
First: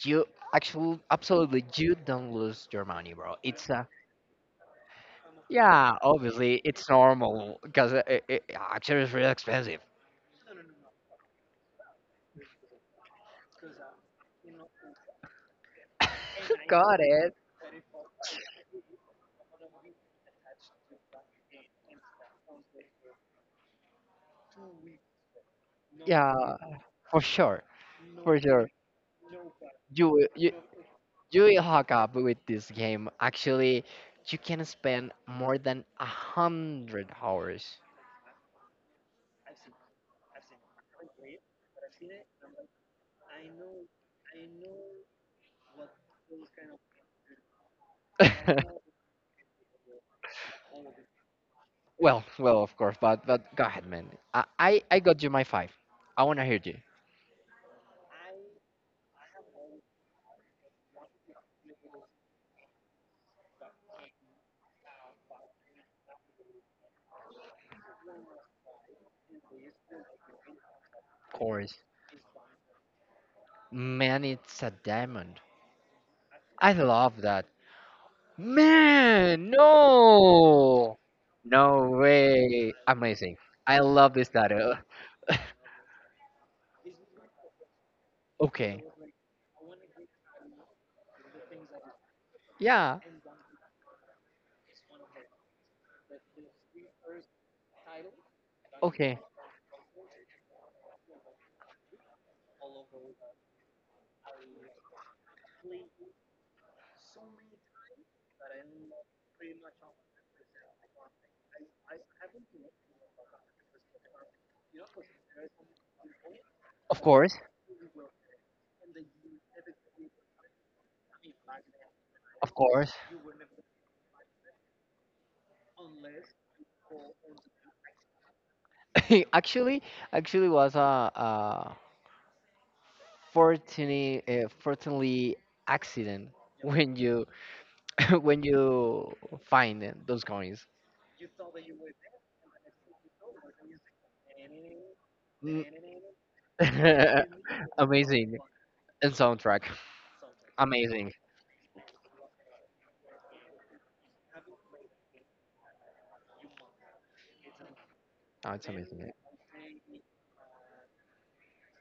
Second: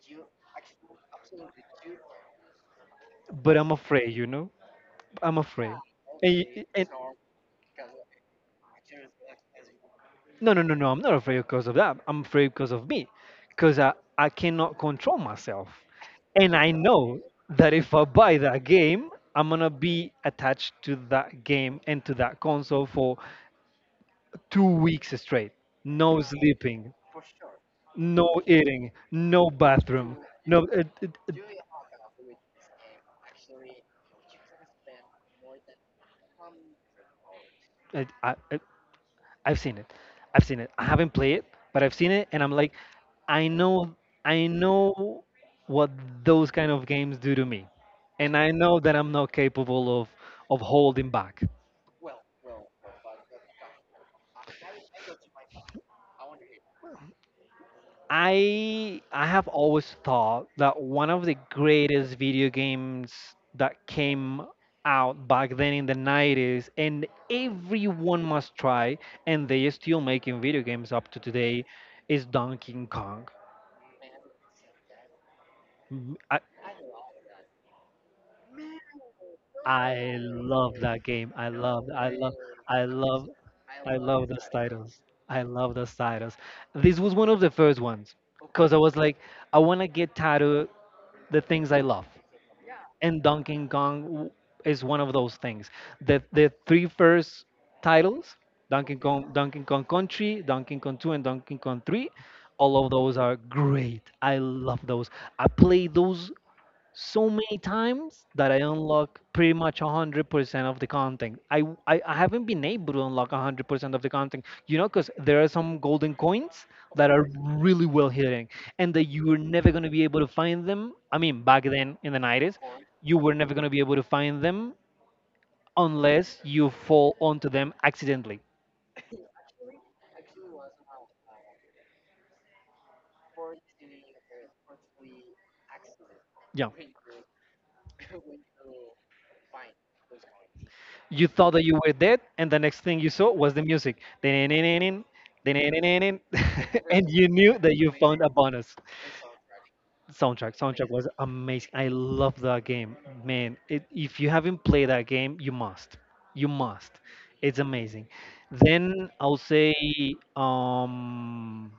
S1: You actually, absolutely, you don't lose your money, bro.
S2: But
S1: It's
S2: I'm
S1: a
S2: afraid, you know, I'm afraid.
S1: Yeah,
S2: And,
S1: obviously it's
S2: and
S1: normal because actually it's really expensive.
S2: no, no, no, no. I'm not afraid because of that. I'm afraid because of me, because I cannot control myself. And I
S1: Got
S2: know
S1: it.
S2: that if I buy that game, I'm going to be attached to that game and to that console for 2 weeks straight. No
S1: Yeah,
S2: sleeping,
S1: for sure,
S2: no
S1: for sure.
S2: eating, no bathroom.
S1: You
S2: No,
S1: you will hook up with this game. Actually, you can spend more than a hundred hours.
S2: it, I, I've seen it. I've seen it. I haven't played it, but I've seen it, and I'm like, I know, I know what those kind of games do to me, and I know that I'm not capable of holding back.
S1: Well, well, of course, but go ahead, man. I got you my five. I wanna hear you.
S2: I have always thought that one of the greatest video games that came out back then in the 90s and everyone must try, and they are still making video games up to
S1: Of
S2: today,
S1: course.
S2: is Donkey Kong.
S1: Man, it's a diamond.
S2: M- I-
S1: I love that. Man,
S2: I love
S1: no.
S2: that game.
S1: No way.
S2: I love,
S1: Amazing. I
S2: I
S1: love this
S2: love those
S1: data.
S2: titles. I love those titles. This was one of the first ones because I
S1: Okay.
S2: was like, I want to get tattooed the things I love,
S1: Yeah,
S2: and is one of those things. The three first titles, Donkey
S1: okay.
S2: Kong, Donkey Kong Country, Donkey Kong 2, and Donkey Kong 3, all of those are great. I love those. I played those so many times that I unlock pretty much 100% of the content. I haven't been able to unlock 100% of the content, you know, because there are some golden coins
S1: Of
S2: that are
S1: course.
S2: really well hidden and that you were never going to be able to find them. I mean, back then in the
S1: Of
S2: 90s,
S1: course.
S2: you were never going to be able to find them unless you fall onto them accidentally.
S1: Actually, actually was a fortunately, fortunately accident
S2: Yeah.
S1: when you when you find them- those coins.
S2: You thought that you were dead, and the next thing you saw was the music. And
S1: Mm.
S2: you knew that you found a
S1: Amazing.
S2: bonus.
S1: And soundtrack.
S2: Soundtrack was
S1: Amazing.
S2: amazing. I love that game, man. If you haven't played that game, you must, you must. It's amazing.
S1: Oh, it's
S2: Then
S1: amazing.
S2: I'll say um,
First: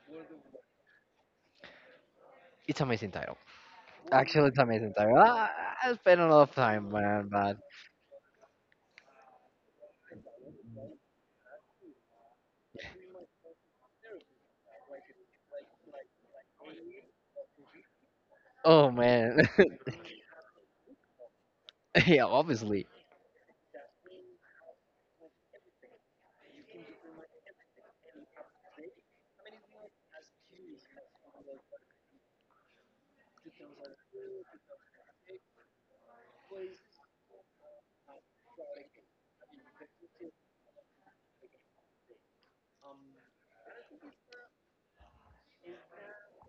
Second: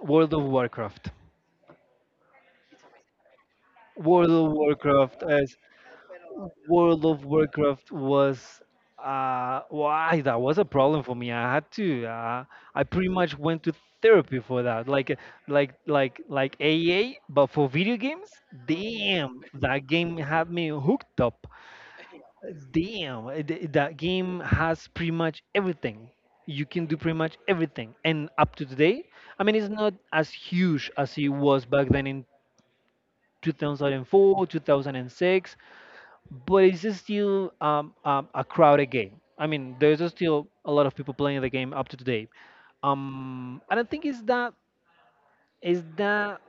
S2: World of Warcraft.
S1: It's amazing title.
S2: World
S1: Actually,
S2: of
S1: it's amazing time.
S2: Warcraft as
S1: I spent a lot of time,
S2: World of
S1: man, but
S2: Warcraft was, why, that was a problem for me. I had to I pretty much went to therapy for that. Like like AA but for video games.
S1: oh man,
S2: Damn, that game had me hooked up.
S1: yeah, obviously.
S2: Damn, that game has pretty much everything. You can do pretty much everything. And up to today, I mean it's not as huge as it was back then in 2004, 2006, but it's still a crowded game. I mean, there's still a lot of people playing the game up to today. I don't think it's that is that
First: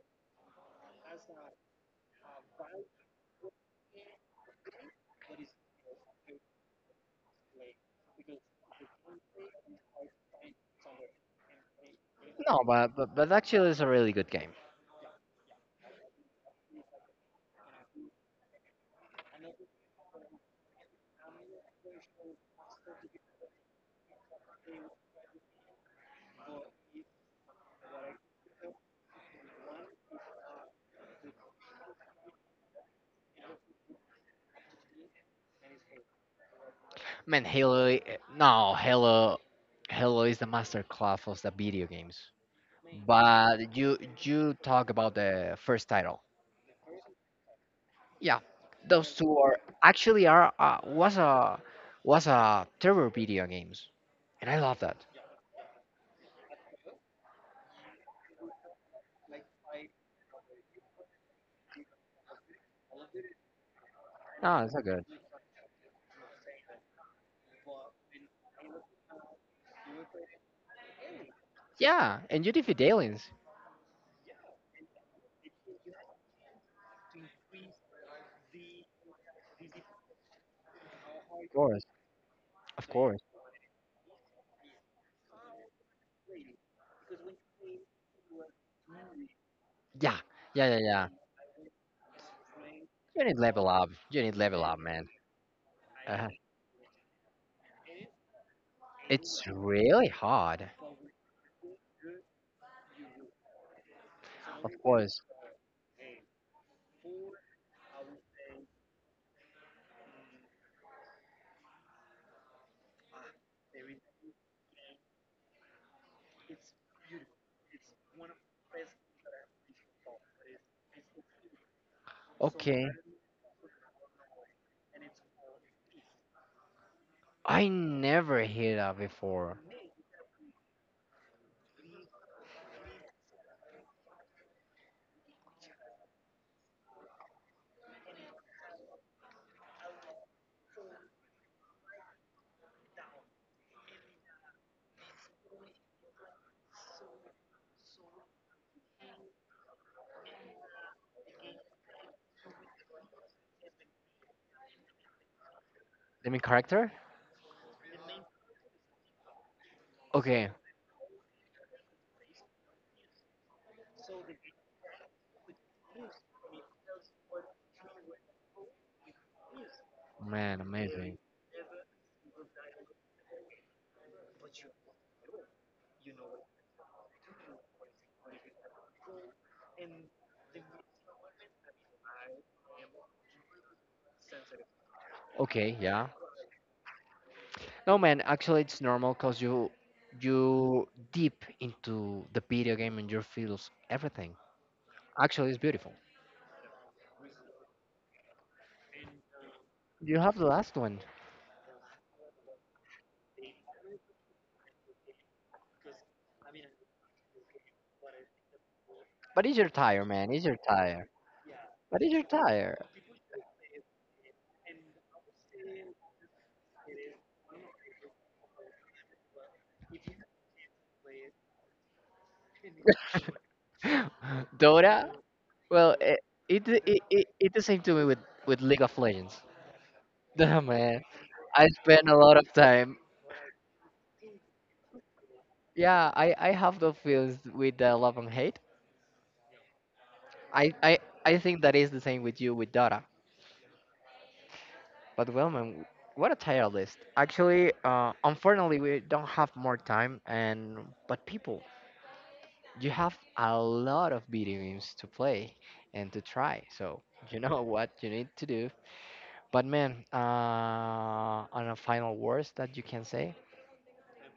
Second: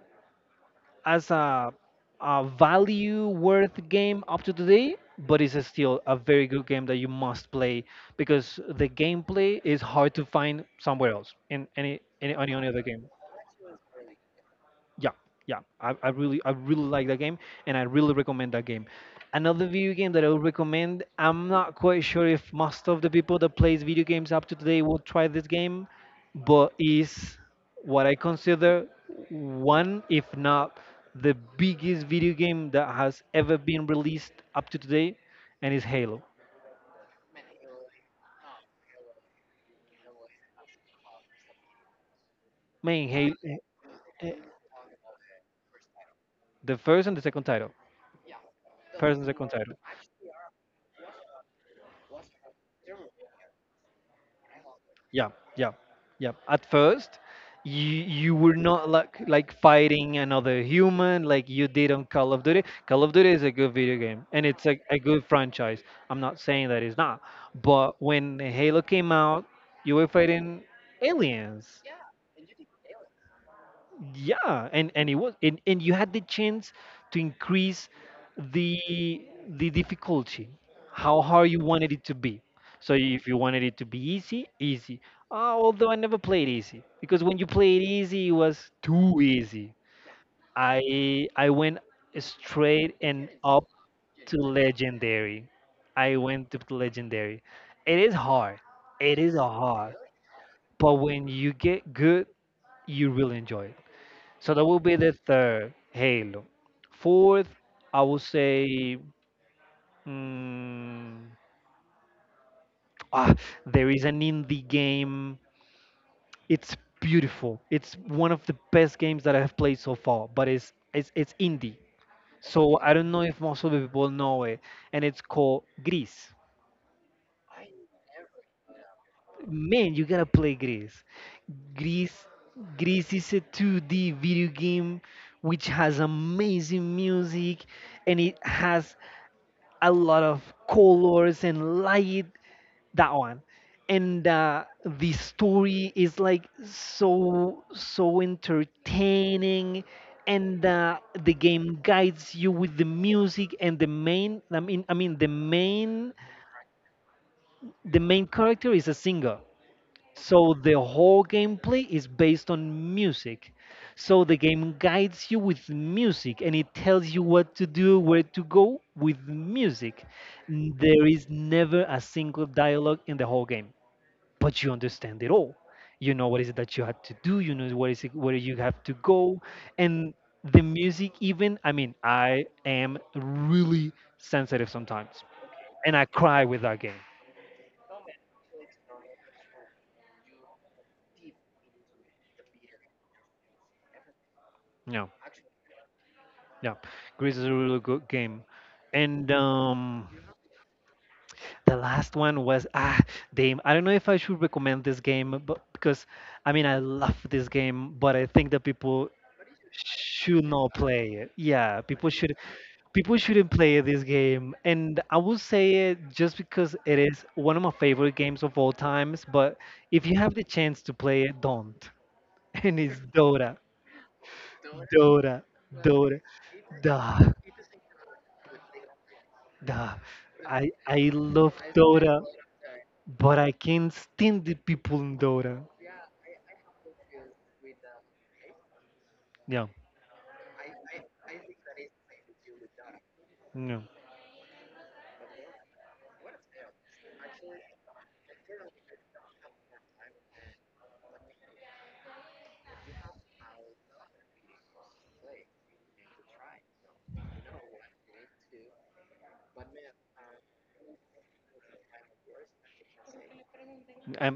S2: as a value worth game up to today, but it's still a very good game that you must play because the gameplay is hard to find somewhere else in
S1: No,
S2: any other game.
S1: but actually, it's a really good game.
S2: Yeah, yeah, I really like that game and I really recommend that game. Another video game that I would recommend, I'm not quite sure if most of the people that plays video games up to today will try this game, but is what I consider one, if not the biggest video game that has ever been released up to today, and is Halo.
S1: Man, no, Halo. Halo is the master class of the video games.
S2: Man halo eh,
S1: But you
S2: eh,
S1: you talk about the first title.
S2: The first and the second title.
S1: Yeah, those
S2: first and
S1: two
S2: second
S1: are
S2: title
S1: actually are was a terror video games, and I love that.
S2: Yeah, yeah, yeah. At first, you were not like fighting another human like you did on Call of Duty. Call of Duty is a good video game and
S1: No,
S2: it's
S1: it's so
S2: a
S1: good.
S2: good franchise. I'm not saying that it's not, but when Halo came out, you were fighting aliens.
S1: Yeah, and you defeat aliens.
S2: Yeah and it was, and you had the chance to increase the the difficulty, how
S1: Of
S2: hard you
S1: course,
S2: wanted it to be.
S1: of
S2: So
S1: course.
S2: if you wanted it to be easy, easy... Ah, although I never played easy, because when you played easy it was too easy.
S1: Yeah, yeah, yeah, yeah.
S2: I went straight
S1: You
S2: and
S1: need
S2: up
S1: level up. You need
S2: to
S1: level up, man.
S2: legendary. I
S1: Uh,
S2: went to legendary. It is hard, it is
S1: it's
S2: hard,
S1: really hard,
S2: but when you get good you really enjoy it. So that
S1: of
S2: will be the
S1: course.
S2: third Halo. Fourth, I would say, mm, ah, there is an indie game. It's beautiful. It's one of the best games that I have played so far, but it's indie. So
S1: Okay,
S2: I don't know if most of the people know it, and it's called Gris.
S1: I never hear that before.
S2: Man, you gotta play Gris. Gris, Gris is a 2D video game which has amazing music and it has a lot of colors and light. That one. And the story is like so entertaining. And the game guides you with the music and the main, the main...
S1: The main character?
S2: The main character is a singer,
S1: Okay,
S2: so the whole gameplay is based on music. So the game guides you with music and it tells you what to do, where to go with music.
S1: man,
S2: There
S1: amazing.
S2: is never a single dialogue in the whole game, but you understand it all. You know what is it that you have to do, you know what is it where you have to go. And the music, even, I mean, I am really sensitive sometimes,
S1: Okay,
S2: and I
S1: yeah.
S2: cry with that game.
S1: No, man, actually, it's normal because you deep into the video game and you feels everything.
S2: No.
S1: Actually, it's beautiful.
S2: Yeah, Greece is a really good game. And
S1: You have the last one,
S2: the last one was, ah, Dame. I don't know if I should recommend this game, but because I mean I love this game, but I think that people
S1: but is your tire, man?
S2: should
S1: Is your
S2: not
S1: tire?
S2: play it. Yeah,
S1: But is your tire?
S2: people shouldn't play this game. And I will say it just because it is one of my favorite games of all times. But if you have the chance to play it, don't. And it's Dota.
S1: Dora?
S2: Dota,
S1: Well,
S2: Dota. Duh.
S1: it the same to me with League of Legends.
S2: Nah,
S1: Damn man,
S2: I love
S1: I spend a
S2: Dota,
S1: lot of time.
S2: but I can't stand the people in Dota.
S1: Yeah, I have those feelings with the love and hate.
S2: No,
S1: I I think that is the same with you with Dota.
S2: no.
S1: But well, man, what a tier list. Actually, unfortunately, we don't have more time. And but people, you have a lot of video games to play and to try. So you know what you need to do. But man, on a final words that you can say.
S2: I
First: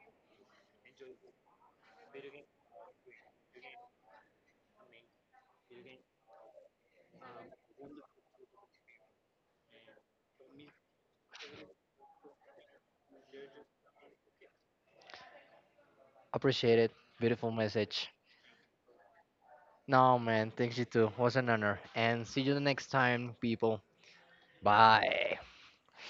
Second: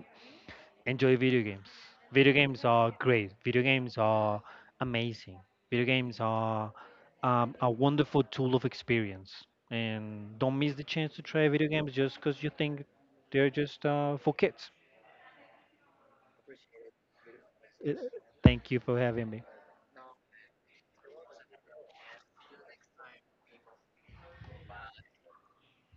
S2: enjoy video games. Video games are great. Video games are amazing. Video games are, a wonderful tool of experience. And don't miss the chance to try video games just because you think they're just for kids.
S1: Appreciate it. Beautiful
S2: Uh,
S1: message.
S2: Thank you for having me.
S1: No, man. Thanks you too. Was an honor. And see you the next time, people. Bye.